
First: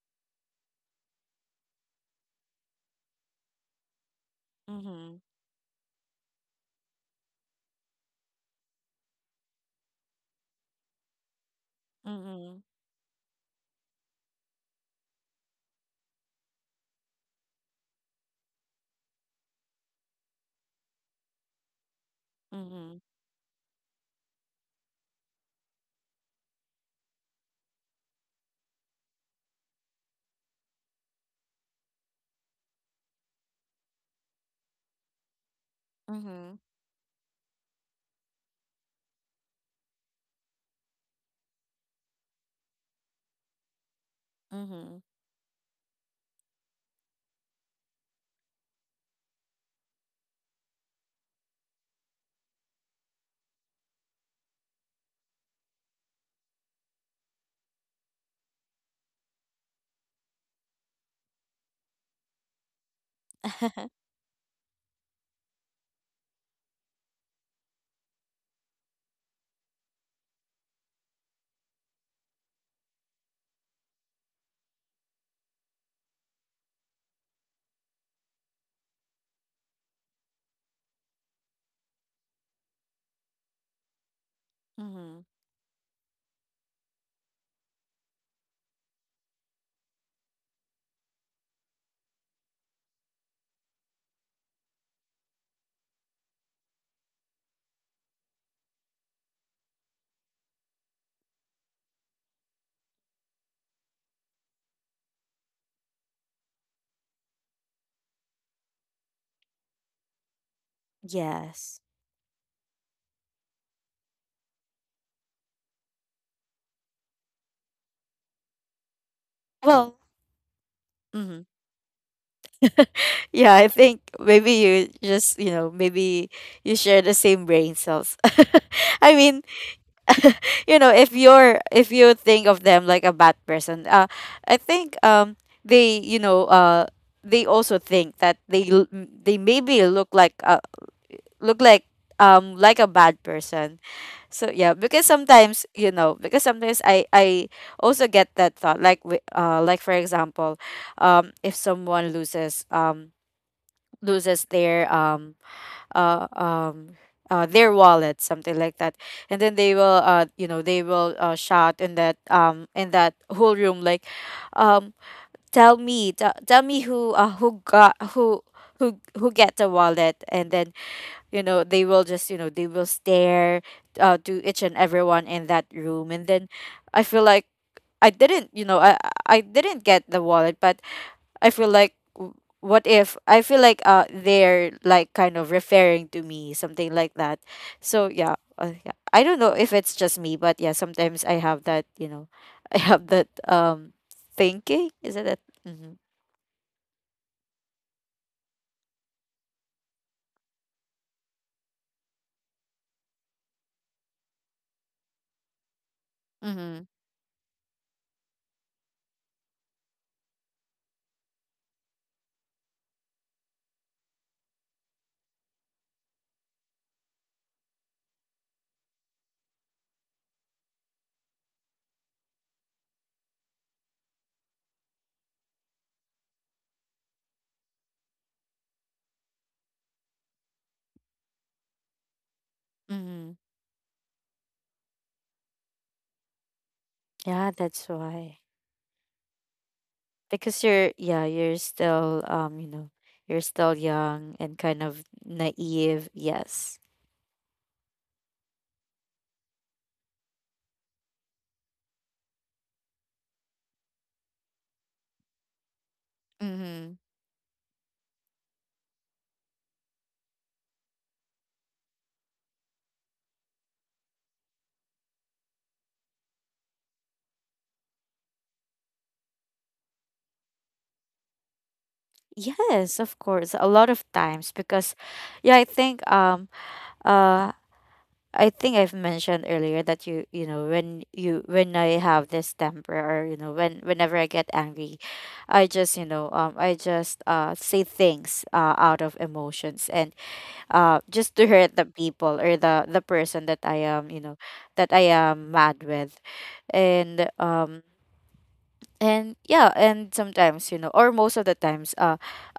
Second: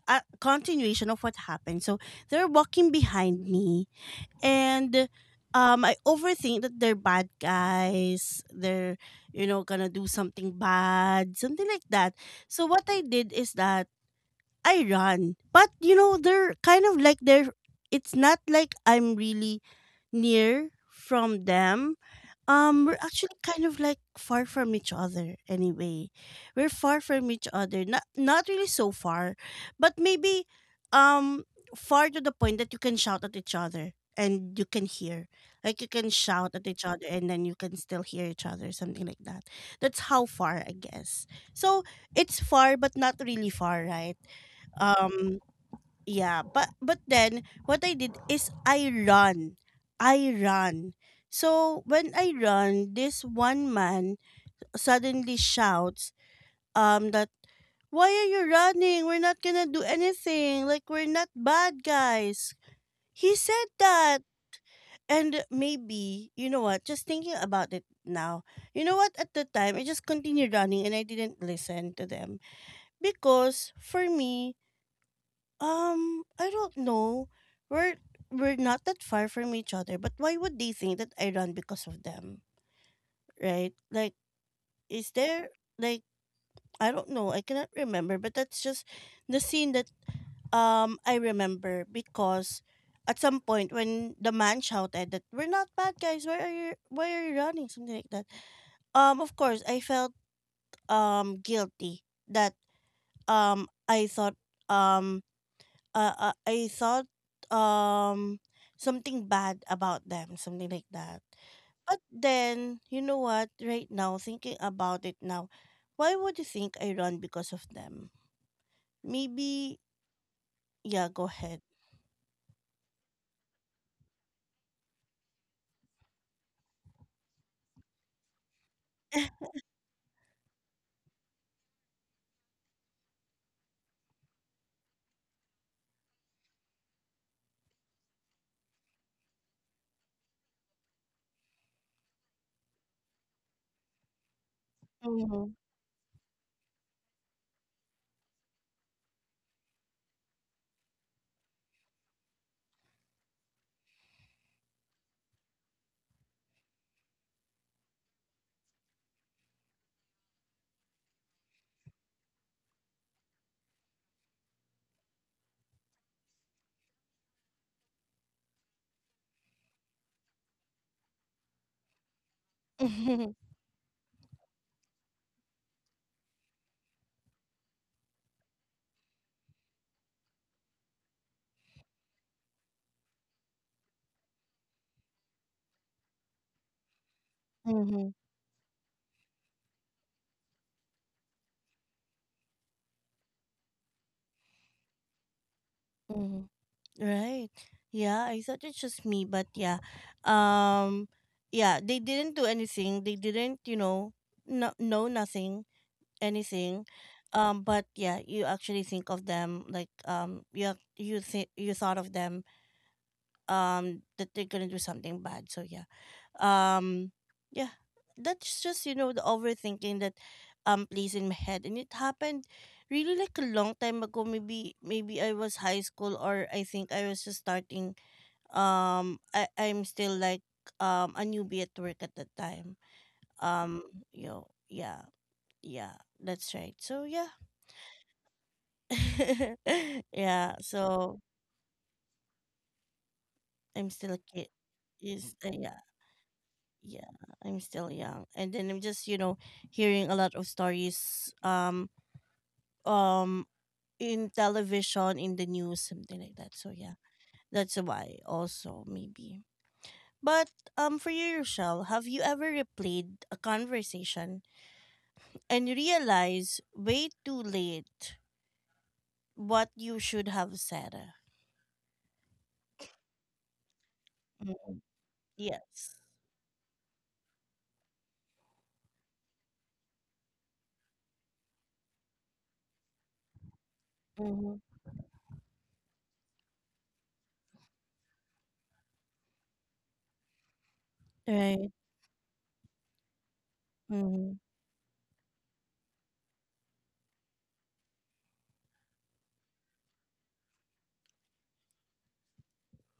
S1: A continuation of what happened. So they're walking behind me and
S2: Mhm.
S1: I overthink that they're bad guys. They're you know gonna do something bad, something like that.
S2: Mhm.
S1: So what I did is that I run. But you know, they're kind of like they're it's not like I'm really near from them. Um,
S2: Mhm.
S1: we're actually kind of like far from each other anyway. We're far from each other. Not really so far, but maybe um far to the point that you can shout at each other and you can hear. Like you can shout
S2: Mhm.
S1: at each other and then you can still hear each other, something like that. That's how far I guess. So it's far but not really far, right?
S2: Mhm. Mhm.
S1: um yeah, but then what I did is I run. I run. So when I run, this one man suddenly shouts that why are you running, we're not gonna do anything, like we're not bad guys. He said that. And maybe you know what, just thinking about it now, you know what, at the time I just continued running and I didn't listen to them because for me. I don't know. We're we're not that far from each other, but why would they think that I run because of them? Right? Like is there like I don't know, I cannot remember, but that's just the scene that I remember because at some point when the man shouted that we're not bad guys, why are you running? Something like that. Um, of course I felt guilty that um I thought um I thought um something bad about them, something like that.
S2: Yes.
S1: But then, you know what? Right now, thinking about it now, why would you think I run because of them? Maybe,
S2: Well.
S1: yeah, go
S2: Mhm.
S1: ahead.
S2: Yeah, I think maybe you just, you know, maybe you share the same brain cells. I mean, you know, if you're, if you think of them like a bad person, I think they, you know, they also think that they maybe look like like a bad person. So yeah, because
S1: Mm-hmm.
S2: sometimes, you know, because sometimes I also get that thought, like, like, for example, if someone loses uh um their wallet, something like that, and then they will, you know, they will, shout in that, in that whole room, like, um tell me, tell me who, who got, who, who get the wallet, and then, you know, they will just, you know, they will
S1: Mm-hmm.
S2: stare, to each and everyone in that room, and then I feel like I didn't, you know, I didn't get the wallet, but I feel like, what if, I feel like, they're, like, kind of referring to me, something like that. So
S1: Mm-hmm.
S2: yeah, yeah, I don't know if it's just me, but yeah, sometimes I have that, you know, I have that thinking. Is it that? Mm-hmm.
S1: Mm-hmm. Right. Yeah, I thought it's just me, but yeah. Um, yeah, they didn't do anything. They didn't, you know, no know nothing. Anything.
S2: Mm-hmm.
S1: But yeah, you actually think of them like you think you thought of them that they're gonna do something bad, so yeah. um yeah, that's just you know the overthinking that plays in my head, and it happened really like a long time ago. Maybe I was high school, or I think I was just starting I'm still like a newbie at work at the time.
S2: Mm-hmm.
S1: um you know, yeah. Yeah, that's right, so yeah.
S2: Yeah, that's why.
S1: Yeah,
S2: Because you're,
S1: so
S2: yeah, you're still you know, you're still
S1: I'm still a
S2: young
S1: kid.
S2: and kind of
S1: Is yeah,
S2: naive. Yes.
S1: yeah, I'm still young, and then I'm just you know hearing a lot of stories um in television, in the news, something like that. So yeah,
S2: Mm-hmm.
S1: that's why also maybe. But for you, Rochelle, have you ever replayed a conversation and realize way too late what you should have said?
S2: Yes, of course. A lot of
S1: Mm,
S2: times because yeah,
S1: Yes.
S2: uh I think I've mentioned earlier that you know when I have this temper or you know when whenever I get
S1: Mm-hmm.
S2: angry, I just say things out of emotions and just to
S1: Right.
S2: hurt the people or the person that I am you know
S1: Mm-hmm.
S2: that I am mad with, and um and yeah. And sometimes you know, or most of the times,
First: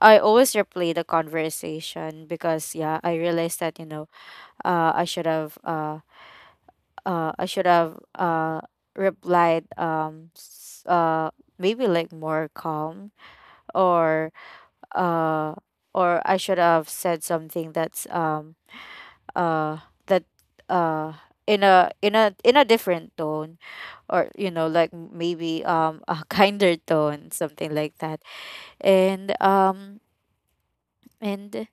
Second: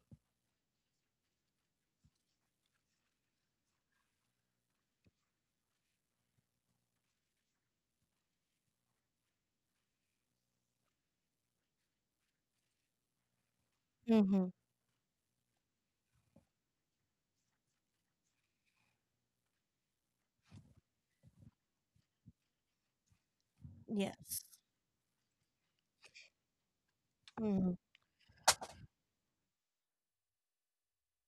S2: I always replay the conversation because yeah, I realized that you know uh I should have uh I should have replied, maybe like more calm, or uh or I should have said something that's uh that uh in a different tone, or you know,
S1: Yes.
S2: like maybe a kinder tone, something like
S1: Mhm.
S2: that. And um and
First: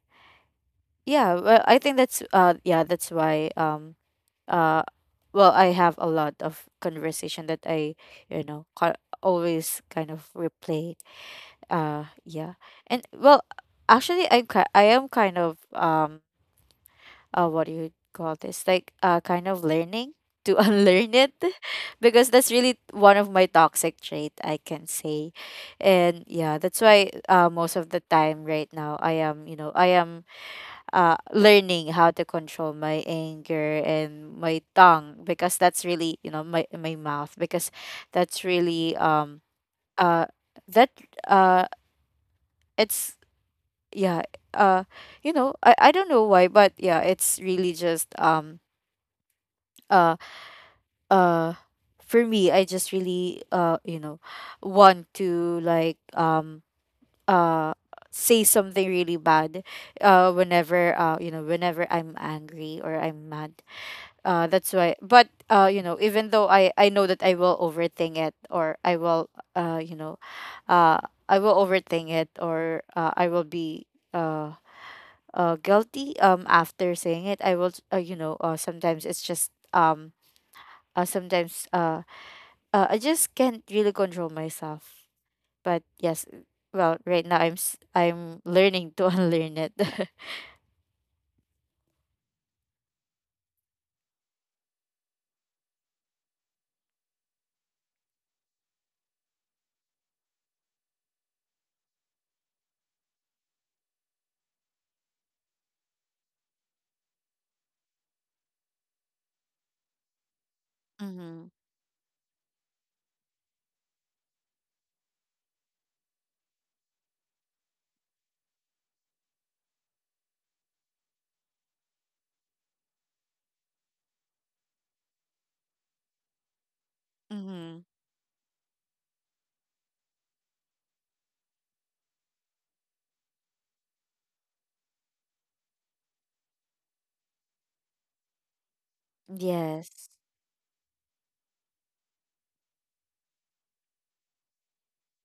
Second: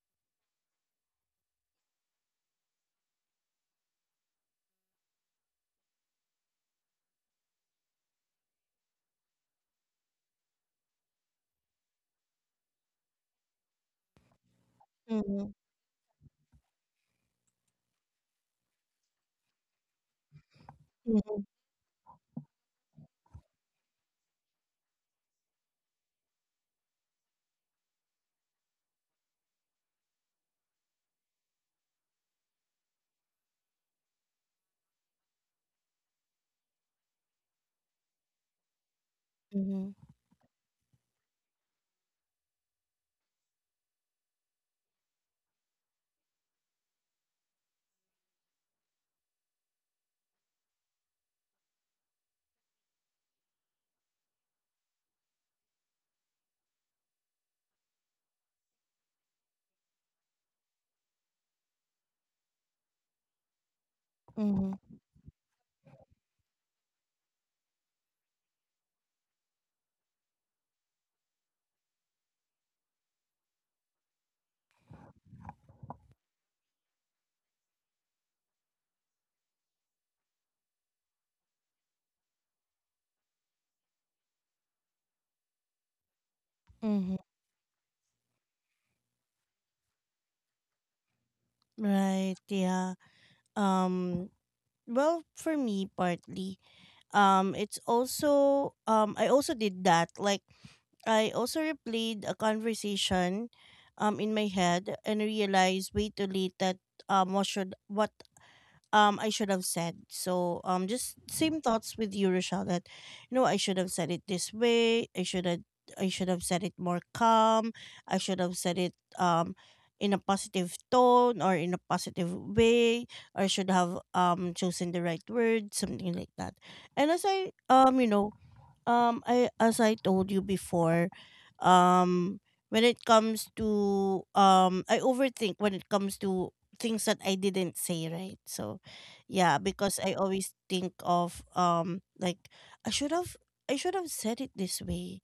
S2: yeah, well, I think that's yeah, that's why. Uh well, I have a lot of conversation that I you know ca- always kind of replay. Yeah and well Actually, I am kind
S1: Mhm.
S2: of what do you call this, like kind of learning to unlearn it,
S1: Mhm.
S2: because that's really one of my toxic trait, I can say. And yeah, that's why most of the time right now I am you know, I am learning how to control my anger and my tongue, because that's really you know, my mouth, because that's really
S1: Mm-hmm.
S2: uh that uh it's yeah uh you know, I don't know why, but yeah, it's really just uh uh for me, I just really you know want to like uh say something really bad whenever you know whenever I'm angry or I'm mad.
S1: Mm-hmm.
S2: That's why. But you know, even though I know that I will overthink it, or I will uh, you know, uh, I will overthink it, or I will be uh, guilty after saying it. I will sometimes it's just sometimes, I just can't really control myself. But yes, well,
S1: Mm-hmm.
S2: right now I'm learning to unlearn it.
S1: Right. Yeah. Um. Well, for me, partly. Um, it's also. Um, I also did that. Like, I also replayed a conversation in my head and realized way too late that what should what I should have said. So just
S2: Mm-hmm.
S1: same thoughts with you, Rochelle, that you know I should have said it this way, I should have said it more calm, I should have said it um in a positive tone or in a positive way, or should have chosen the right word, something like that. And as I
S2: Mm-hmm.
S1: you know, I told you before, um, when it comes to I overthink when it comes to things that I didn't say, right? So, yeah, because
S2: Yes.
S1: I always think of like I should have, I should have said it this way,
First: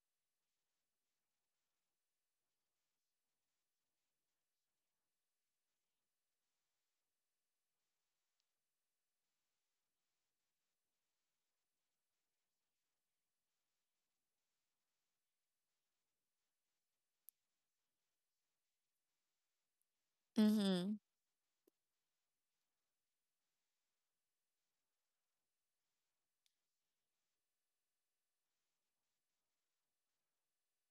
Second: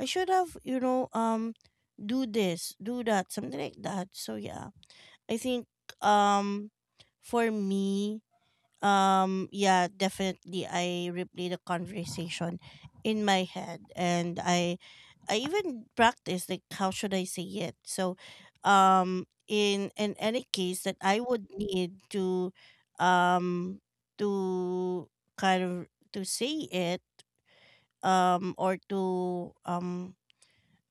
S1: I should have, you know, do this, do that, something like that. So yeah, I think um, for me yeah, definitely I replay the conversation in my head, and I even practice like how should I say it, so in any case
S2: Mm-hmm.
S1: that I would need to um to kind of to say it, or um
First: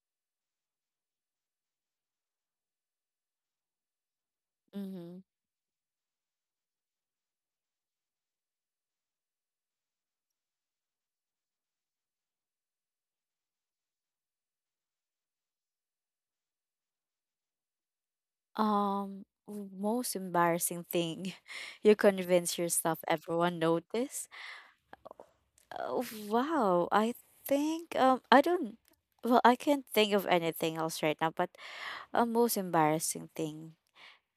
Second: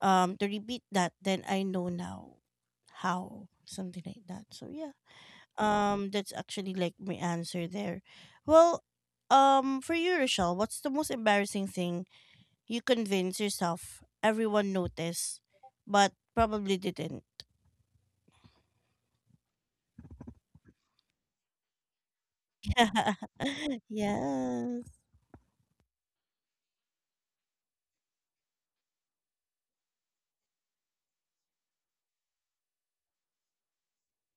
S1: um to repeat that, then I know now how, something like that. So yeah,
S2: Mm-hmm.
S1: that's actually like my answer there. Well, for you, Rochelle, what's the most embarrassing thing you convince yourself everyone noticed, but probably didn't?
S2: Most embarrassing thing you convince yourself everyone
S1: Yeah.
S2: noticed.
S1: Yes.
S2: Oh, wow, I think I don't, well, I can't think of anything else right now, but a most embarrassing thing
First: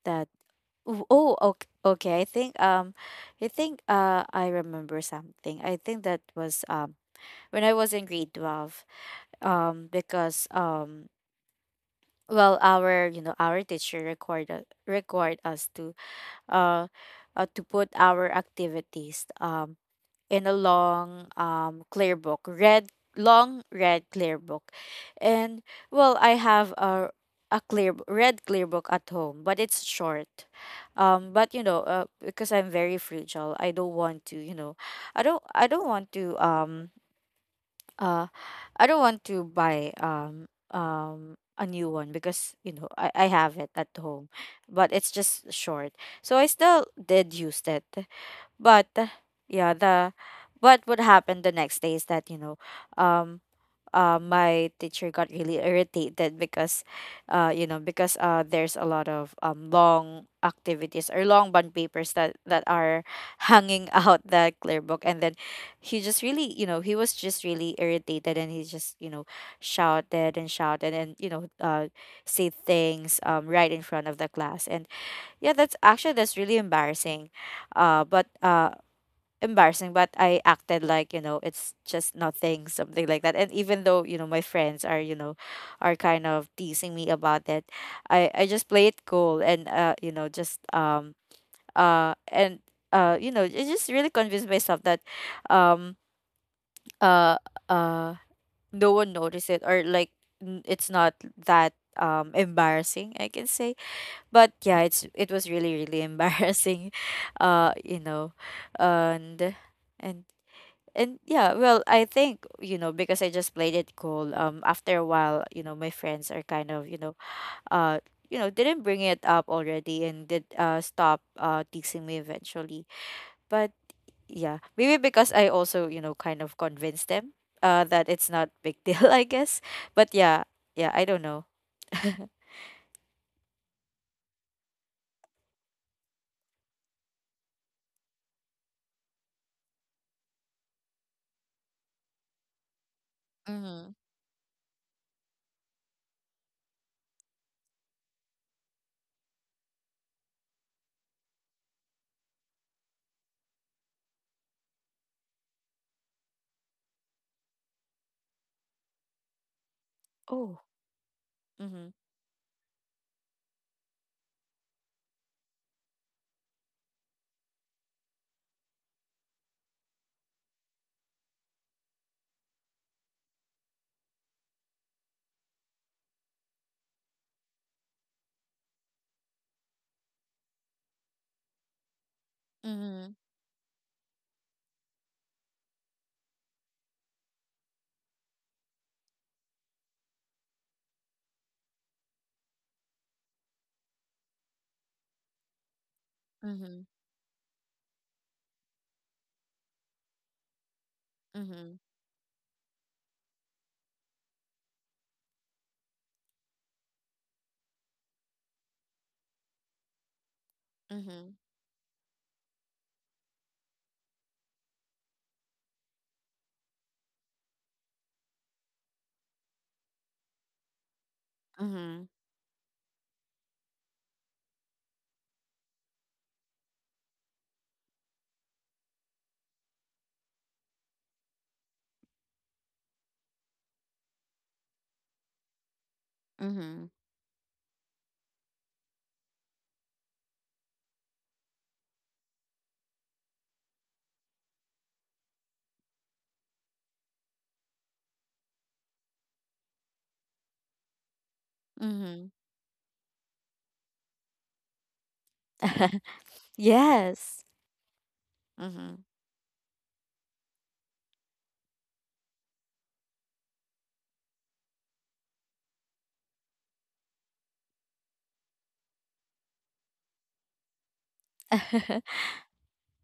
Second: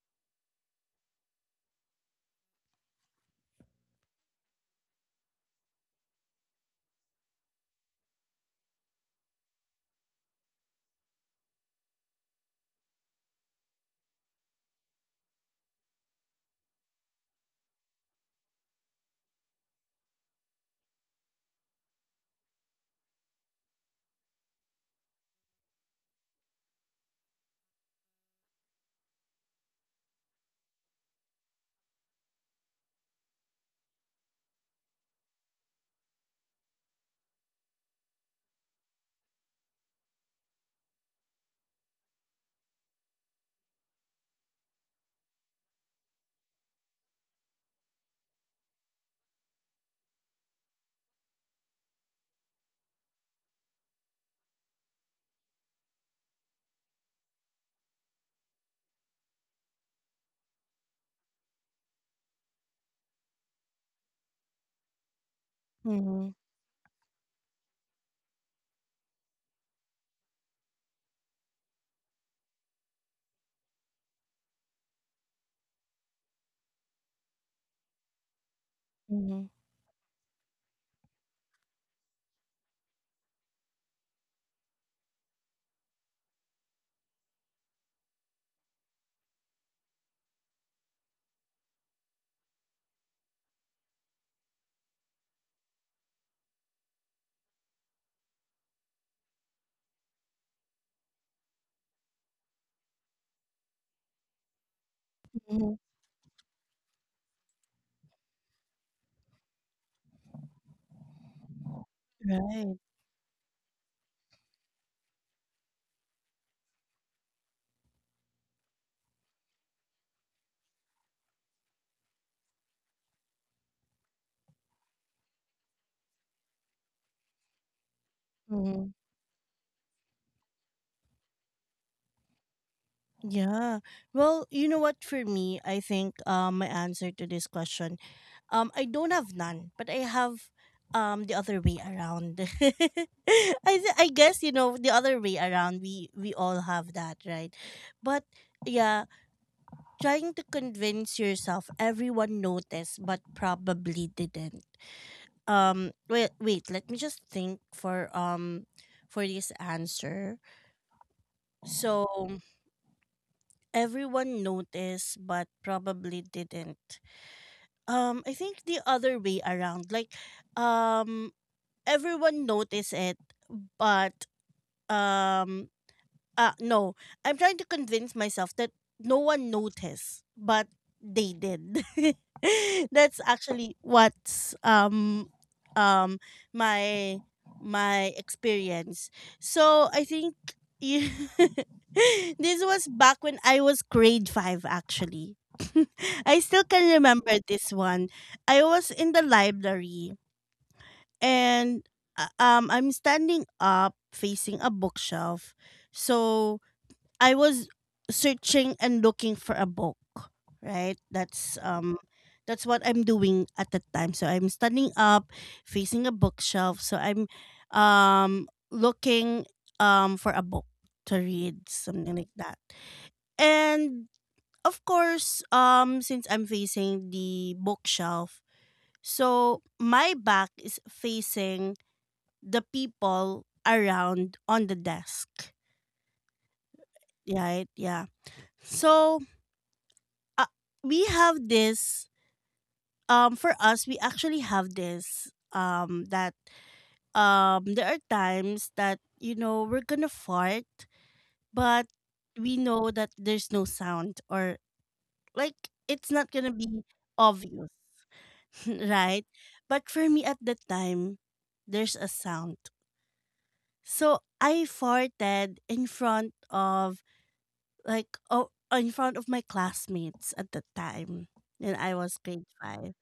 S2: that, oh, oh, okay, okay, I think I remember something. I think that was when I was in grade 12, because well, our you know, our teacher required required us uh, to put our activities in a long clear book, red, long red clear book. And well, I have a a red clear book at home, but it's short. But you know, because I'm very fragile, I don't want to you know, I don't want to uh I don't want to buy a new one because you know, I have it at home, but it's just short, so I still did use that. But yeah, the but what happened the next day is that you know um my teacher got really irritated because you know because there's a lot of long activities or long bond papers that that are hanging out that clear book, and then he just
S1: Mm-hmm.
S2: really you know, he was just really irritated, and he just you know shouted and shouted and you know, say things right in front of the class. And yeah, that's actually that's really embarrassing, but
S1: Mm-hmm.
S2: embarrassing, but I acted like, you know, it's just nothing, something like that. And even though, you know, my friends are, you know, are kind of teasing me about it, I just play it cool, and, you know, just, uh, and, you know, I just really convinced myself that, um, uh, uh, no one noticed it, or like it's not that, embarrassing, I can say. But yeah, it's, it was really,
S1: Hmm.
S2: really embarrassing, you know, and, and and yeah, well, I think, you
S1: Right.
S2: know, because I just played it cool, after a while, you know, my friends are kind of, uh, you know, didn't bring it up already, and did stop teasing me eventually. But yeah, maybe because I also, you know, kind of convinced them that it's not big
S1: Hmm.
S2: deal, I guess. But yeah, yeah, I don't know.
S1: Yeah. Well, you know what? For me, I think my answer to this question. I don't have none, but I have the other way around.
S2: Mm-hmm.
S1: I guess you know the other way around. We all have that, right? But yeah, trying to convince yourself everyone noticed, but probably didn't. Wait, wait. Let me just think for this answer.
S2: Oh. Mm-hmm.
S1: So everyone noticed, but probably didn't. I think the other way around. Like, um everyone notice it, but um no. I'm trying to convince myself that no one noticed, but they did.
S2: Mm-hmm.
S1: That's actually what's um my experience. So I think you this was back when I was grade five actually. I still
S2: Mm-hmm.
S1: can remember this one. I was in the library
S2: Mm-hmm.
S1: and, I'm standing up facing a bookshelf. So I was searching and looking for a book, right?
S2: Mm-hmm.
S1: That's what I'm doing at the time. So I'm standing up facing a bookshelf. So I'm looking for a book to read,
S2: Mm-hmm.
S1: something like that. And of course, since I'm facing the bookshelf, so my back is facing the people around on the desk,
S2: Mm-hmm.
S1: right? Yeah. So uh, we have this for us we actually have this that there are times that you know we're gonna fart but
S2: Mm-hmm.
S1: we know that there's no sound or like it's not gonna be
S2: Yes.
S1: obvious
S2: Mm-hmm.
S1: right, but for me at the time there's a sound, so I farted in front of like, oh, in front of my classmates at the time, and I was grade five.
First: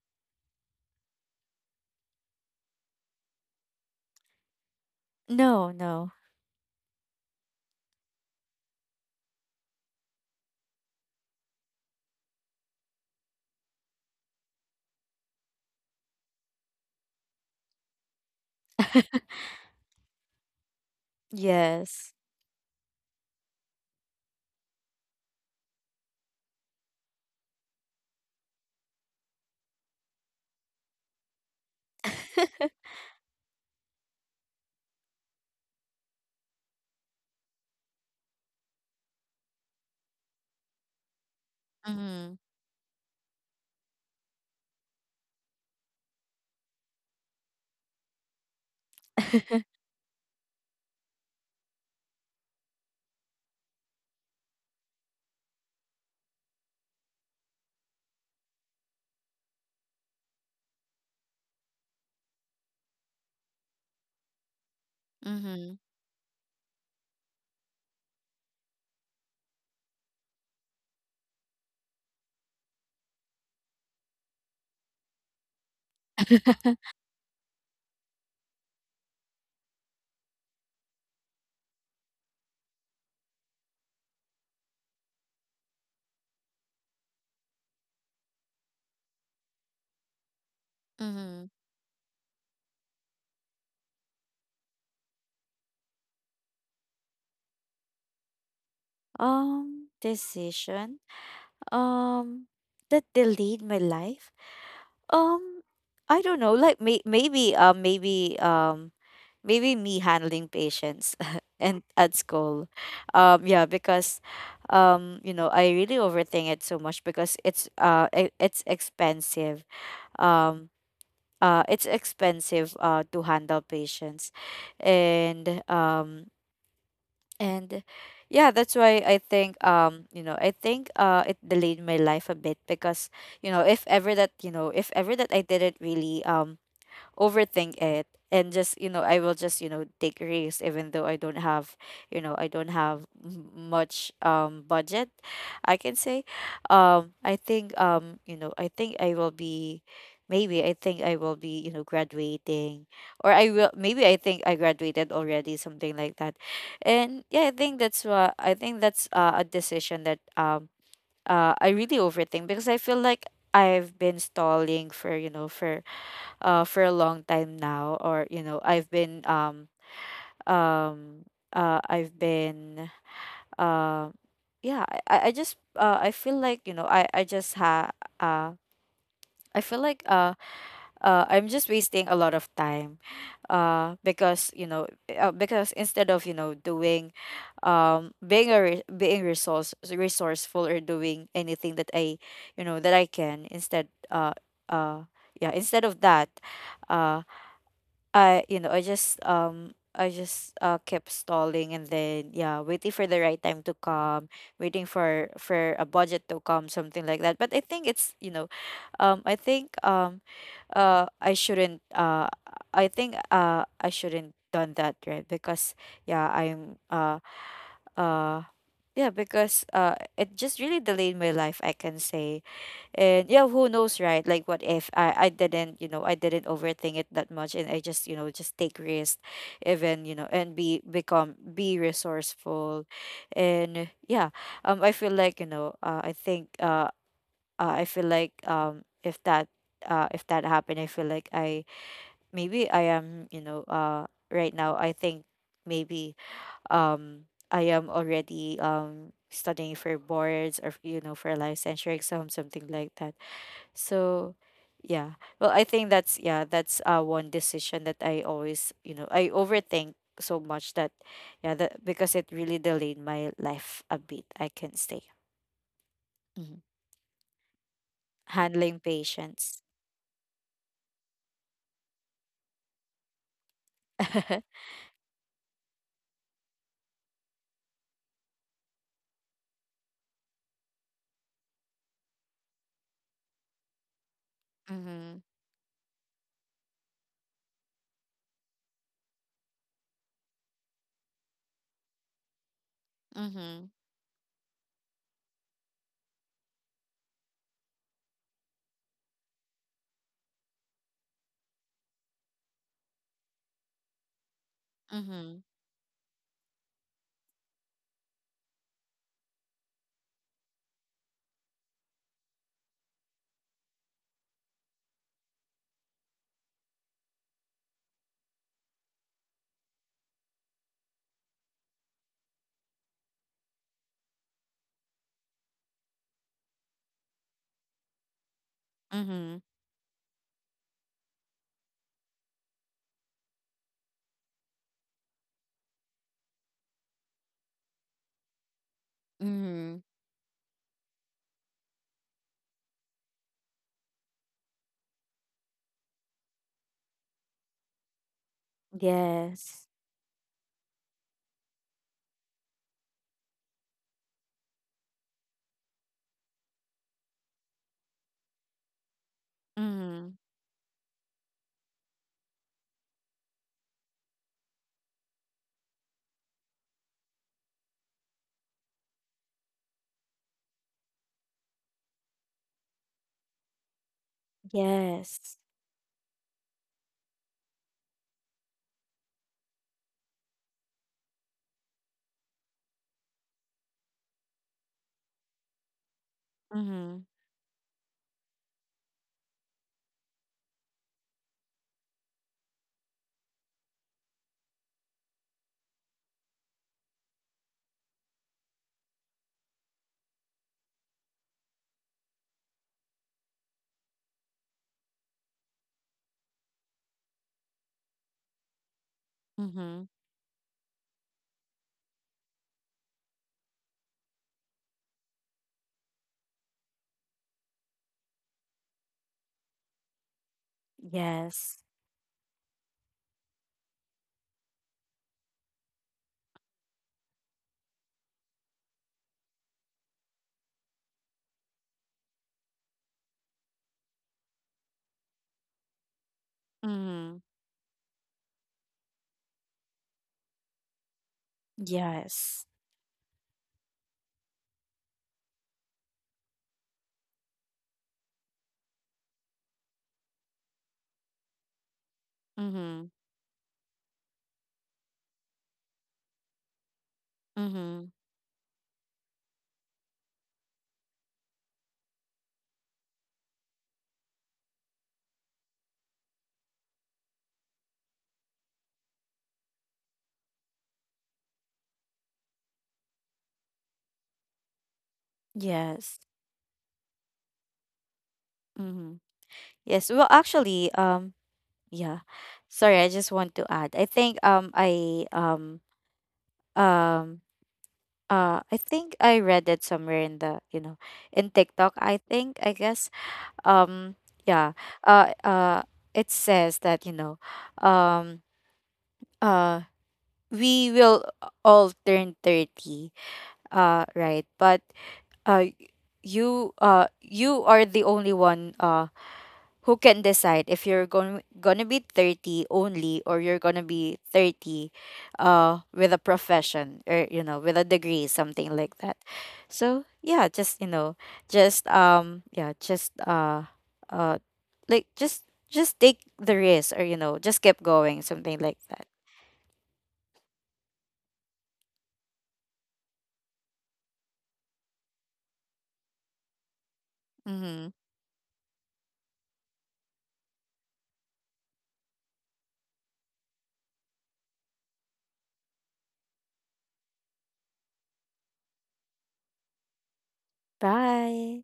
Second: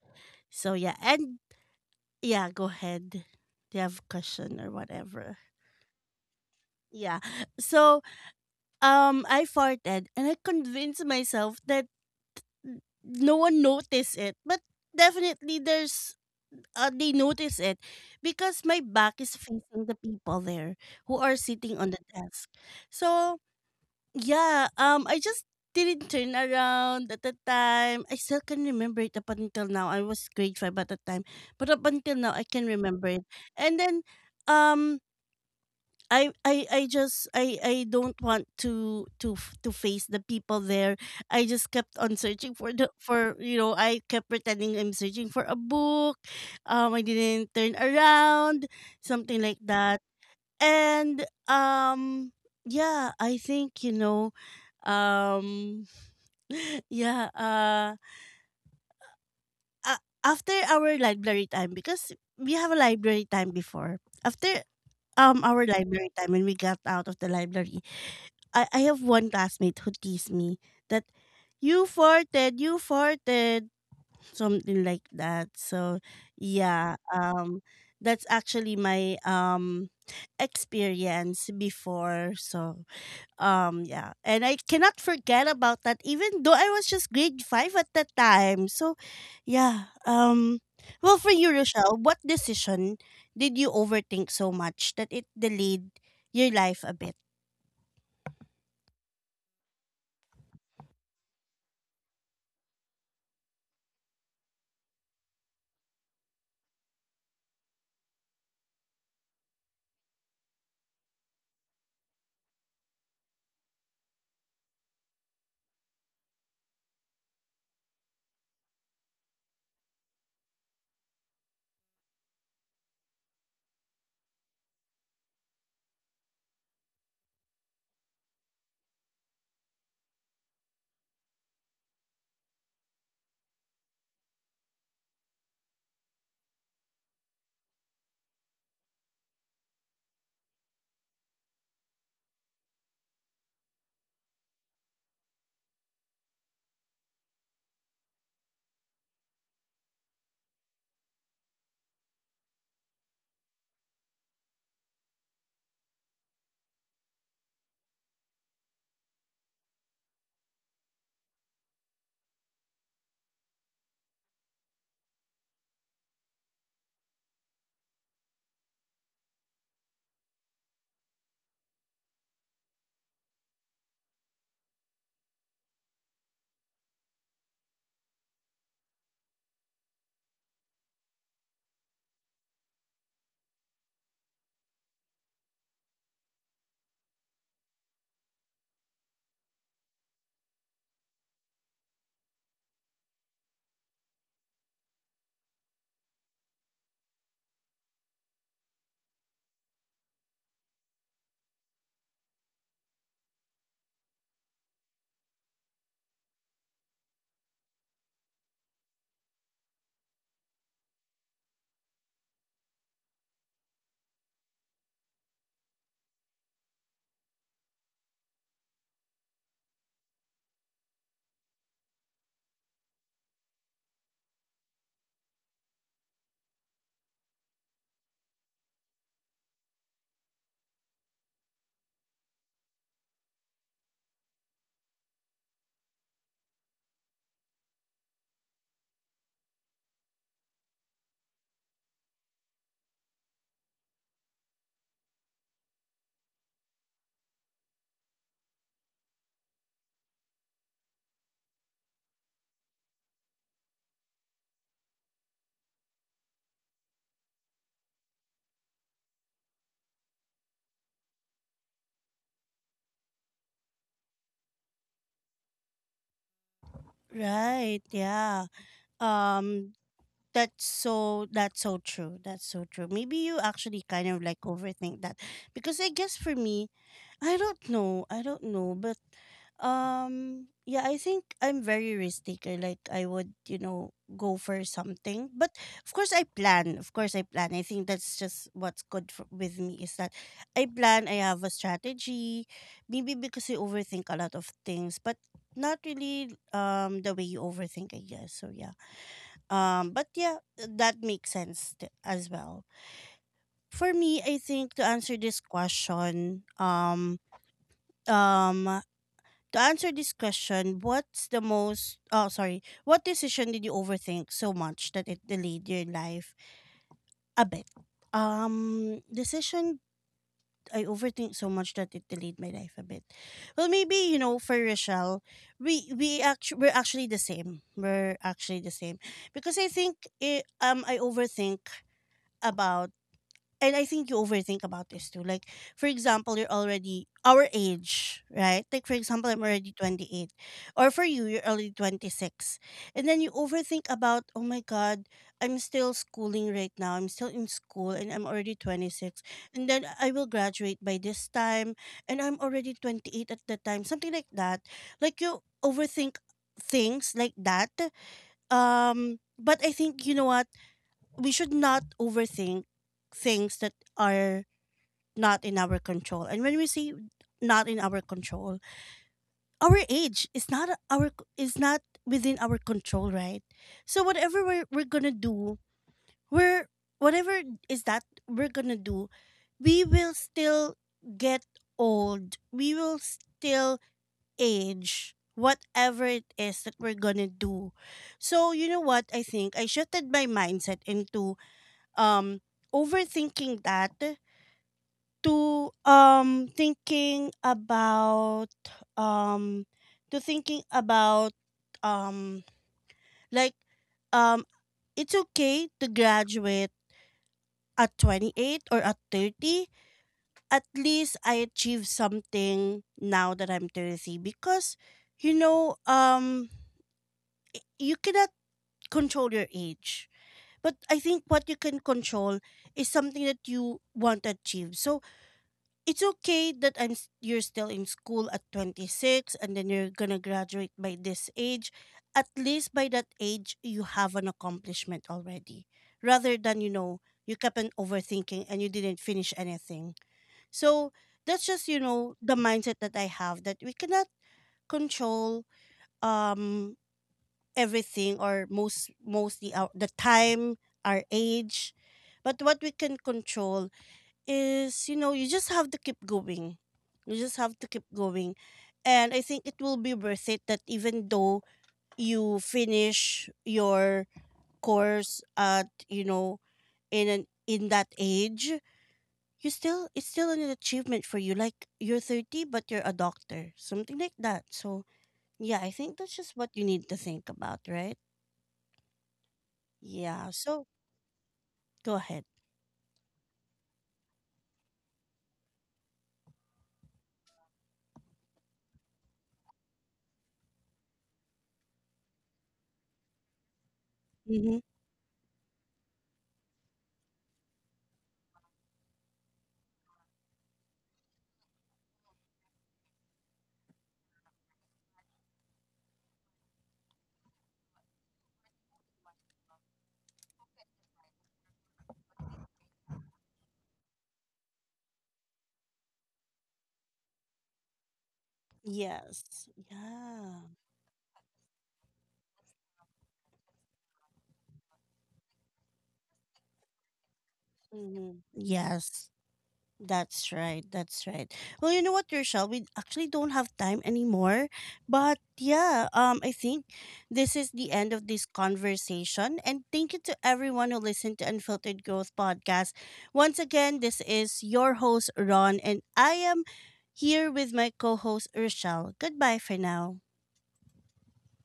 S1: So yeah, and yeah, go ahead. Do you have a question or whatever?
S2: No, no.
S1: Yeah. So I farted and I convinced myself that no one noticed it. But definitely there's they notice it because my back is facing the people there who are sitting on the
S2: Yes.
S1: desk. So yeah, I just didn't turn around at the time. I still can remember it up until now. I was grade five at the time, but up until now, I can remember it. And then, um, I just I don't want to to face the people there. I just kept on
S2: Mhm.
S1: searching for the for you know I kept pretending I'm searching for a book. I didn't turn around, something like that. And yeah, I think um, yeah, after our library time, because we have a library time before, after our
S2: Mhm.
S1: library time when we got out of the library, I have one classmate who teased me that you farted, something like that. So yeah, that's actually my experience before. So yeah. And I cannot forget about that, even though I was just grade five at that time. So, yeah. Well, for you,
S2: Mhm.
S1: Rochelle, what decision did you overthink so much that it delayed your life a bit?
S2: Decision. Um that delayed my life. Um I don't know. Like maybe maybe me handling patients and at school. Yeah, because you know, I really overthink it so much because it's expensive. Um it's expensive to handle patients, and um and yeah, that's why I think you know, I think it delayed my life a bit because you know, if ever that you know, if ever that I didn't really overthink it, and just you know, I will just you know take risks, even though I don't have, you know, I don't have much budget, I can say. I think You know, I think I will be, maybe I think I will be you know graduating, or I will, maybe I think I graduated already, something like that. And yeah, I think that's what, I think that's a decision that I really overthink, because I feel like I've been stalling for you know, for a long time now, or you know, um I've been um yeah, I just I feel like you know, I just ha uh I feel like I'm just wasting a lot of time, because you know, because instead of you know doing being a re- being resource resourceful, or doing anything that I you know that I can, instead, uh yeah, instead of that, uh I you know, I just kept stalling, and then yeah, waiting for the right time to come, waiting for a budget to come, something like that. But I think it's you know, um I think um uh I shouldn't uh I think I shouldn't done that, right? Because yeah, I'm uh yeah, because it just really delayed my life, I can say. And yeah, who knows, right? Like, what if I didn't, you know, I didn't overthink it that much, and I just, you know, just take risks, even, you know, and be resourceful. And yeah, I feel like, you know, I feel like if that happened, I feel like I, maybe I am, you know, right now I think, maybe um I am already studying for boards, or you know, for licensure exam, something like that. So yeah. Well, I think that's, yeah, that's one decision that I always, you know, I overthink so much that, yeah, that because it really delayed my life a bit, I can say. Mhm.
S1: Right. Yeah.
S2: Handling
S1: Um
S2: patience.
S1: that's so that's so true. That's so true. Maybe you actually kind of like overthink that, because I guess for me, I don't know. I don't know, but yeah, I think I'm very risk taker. Like I would, you know, go for something.
S2: Mhm.
S1: But of course I plan. Of course I plan. I think that's just what's good for, with me is that I plan, I have a strategy. Maybe because I
S2: Mhm.
S1: overthink a lot of things, but not really the way you overthink, I guess. So yeah. But yeah, that makes sense as well. For me, I think to answer this
S2: Mhm.
S1: question, um to answer this question, what's the most, oh sorry, what decision did you overthink so much that it delayed your life a bit? Decision I overthink so much that it delayed my life a bit. Well maybe, you know, for Rochelle, we actually we're actually the same. We're actually the same. Because
S2: Mhm.
S1: I think it, I overthink about, and I think you overthink about this too. Like, for example, you're already our age, right? Like, for example, I'm already
S2: Mhm.
S1: 28, or for you, you're already 26. And then you overthink about, oh my God, I'm still schooling right now. I'm still in school and I'm already 26. And
S2: Yes.
S1: then I will graduate by this time and I'm already 28 at the time, something like that. Like, you overthink things like that. But I think, you know
S2: Mhm.
S1: what? We should not overthink things that are not in our control. And when we say not in our control, our age is not within our control, right? So we're gonna
S2: Yes.
S1: do, we're, whatever is that we're gonna do, we will still get old. We will still age. Whatever it is that we're
S2: Mhm.
S1: gonna do. So you know what I think? I shifted my mindset into um overthinking that to thinking about um to thinking about, um like um it's okay to graduate at 28 or at 30.
S2: Mhm.
S1: At least I achieved something now that I'm 30, because you know, you cannot control your age, but I think what you
S2: Yes.
S1: can control is something that you want to achieve. So it's okay that you're still in school at 26 and then you're going to graduate by this age. At least by that age you have an accomplishment already, rather than you know you
S2: Mhm.
S1: kept on overthinking and you didn't finish anything. So that's just, you know, the
S2: Yes.
S1: mindset that I have, that we cannot control, um everything, or mostly the time, our age, but what we can
S2: Mhm.
S1: control is, you know, you just have to keep going, you just have to keep
S2: Mhm.
S1: going. And I think it will be worth it that even though you finish your course at, you know, in that age, you still it's still an achievement for you. Like you're 30 but you're a doctor, something like that. So yeah, I think
S2: Yes.
S1: that's just what you need to think about, right?
S2: Mhm. Yes. Well,
S1: Yeah, so
S2: actually,
S1: go
S2: yeah.
S1: ahead.
S2: Sorry, I just want to add. I think um I think I read it somewhere in the you know, in TikTok, I think, I guess. um yeah
S1: Mm-hmm.
S2: uh uh it says that you know, um uh we will all turn 30, right? But uh you are the only one. Who can decide if you're going gonna be 30 only, or you're gonna be 30 with a profession, or you know, with a degree, something like that.
S1: Yes.
S2: So yeah,
S1: Yeah.
S2: just you know, just yeah, uh like just just take the risk, or you know, just keep going,
S1: Mm-hmm.
S2: something like that.
S1: Yes. That's right. That's right. Well, you know what, Rochelle? We actually don't have time anymore. But yeah, I think this is
S2: Mm-hmm.
S1: the end of this conversation. And thank you to everyone who listened to Unfiltered Growth Podcast. Once again, this is your host, Ron, and I am here with my co host, Rochelle. Goodbye for now.
S2: Bye.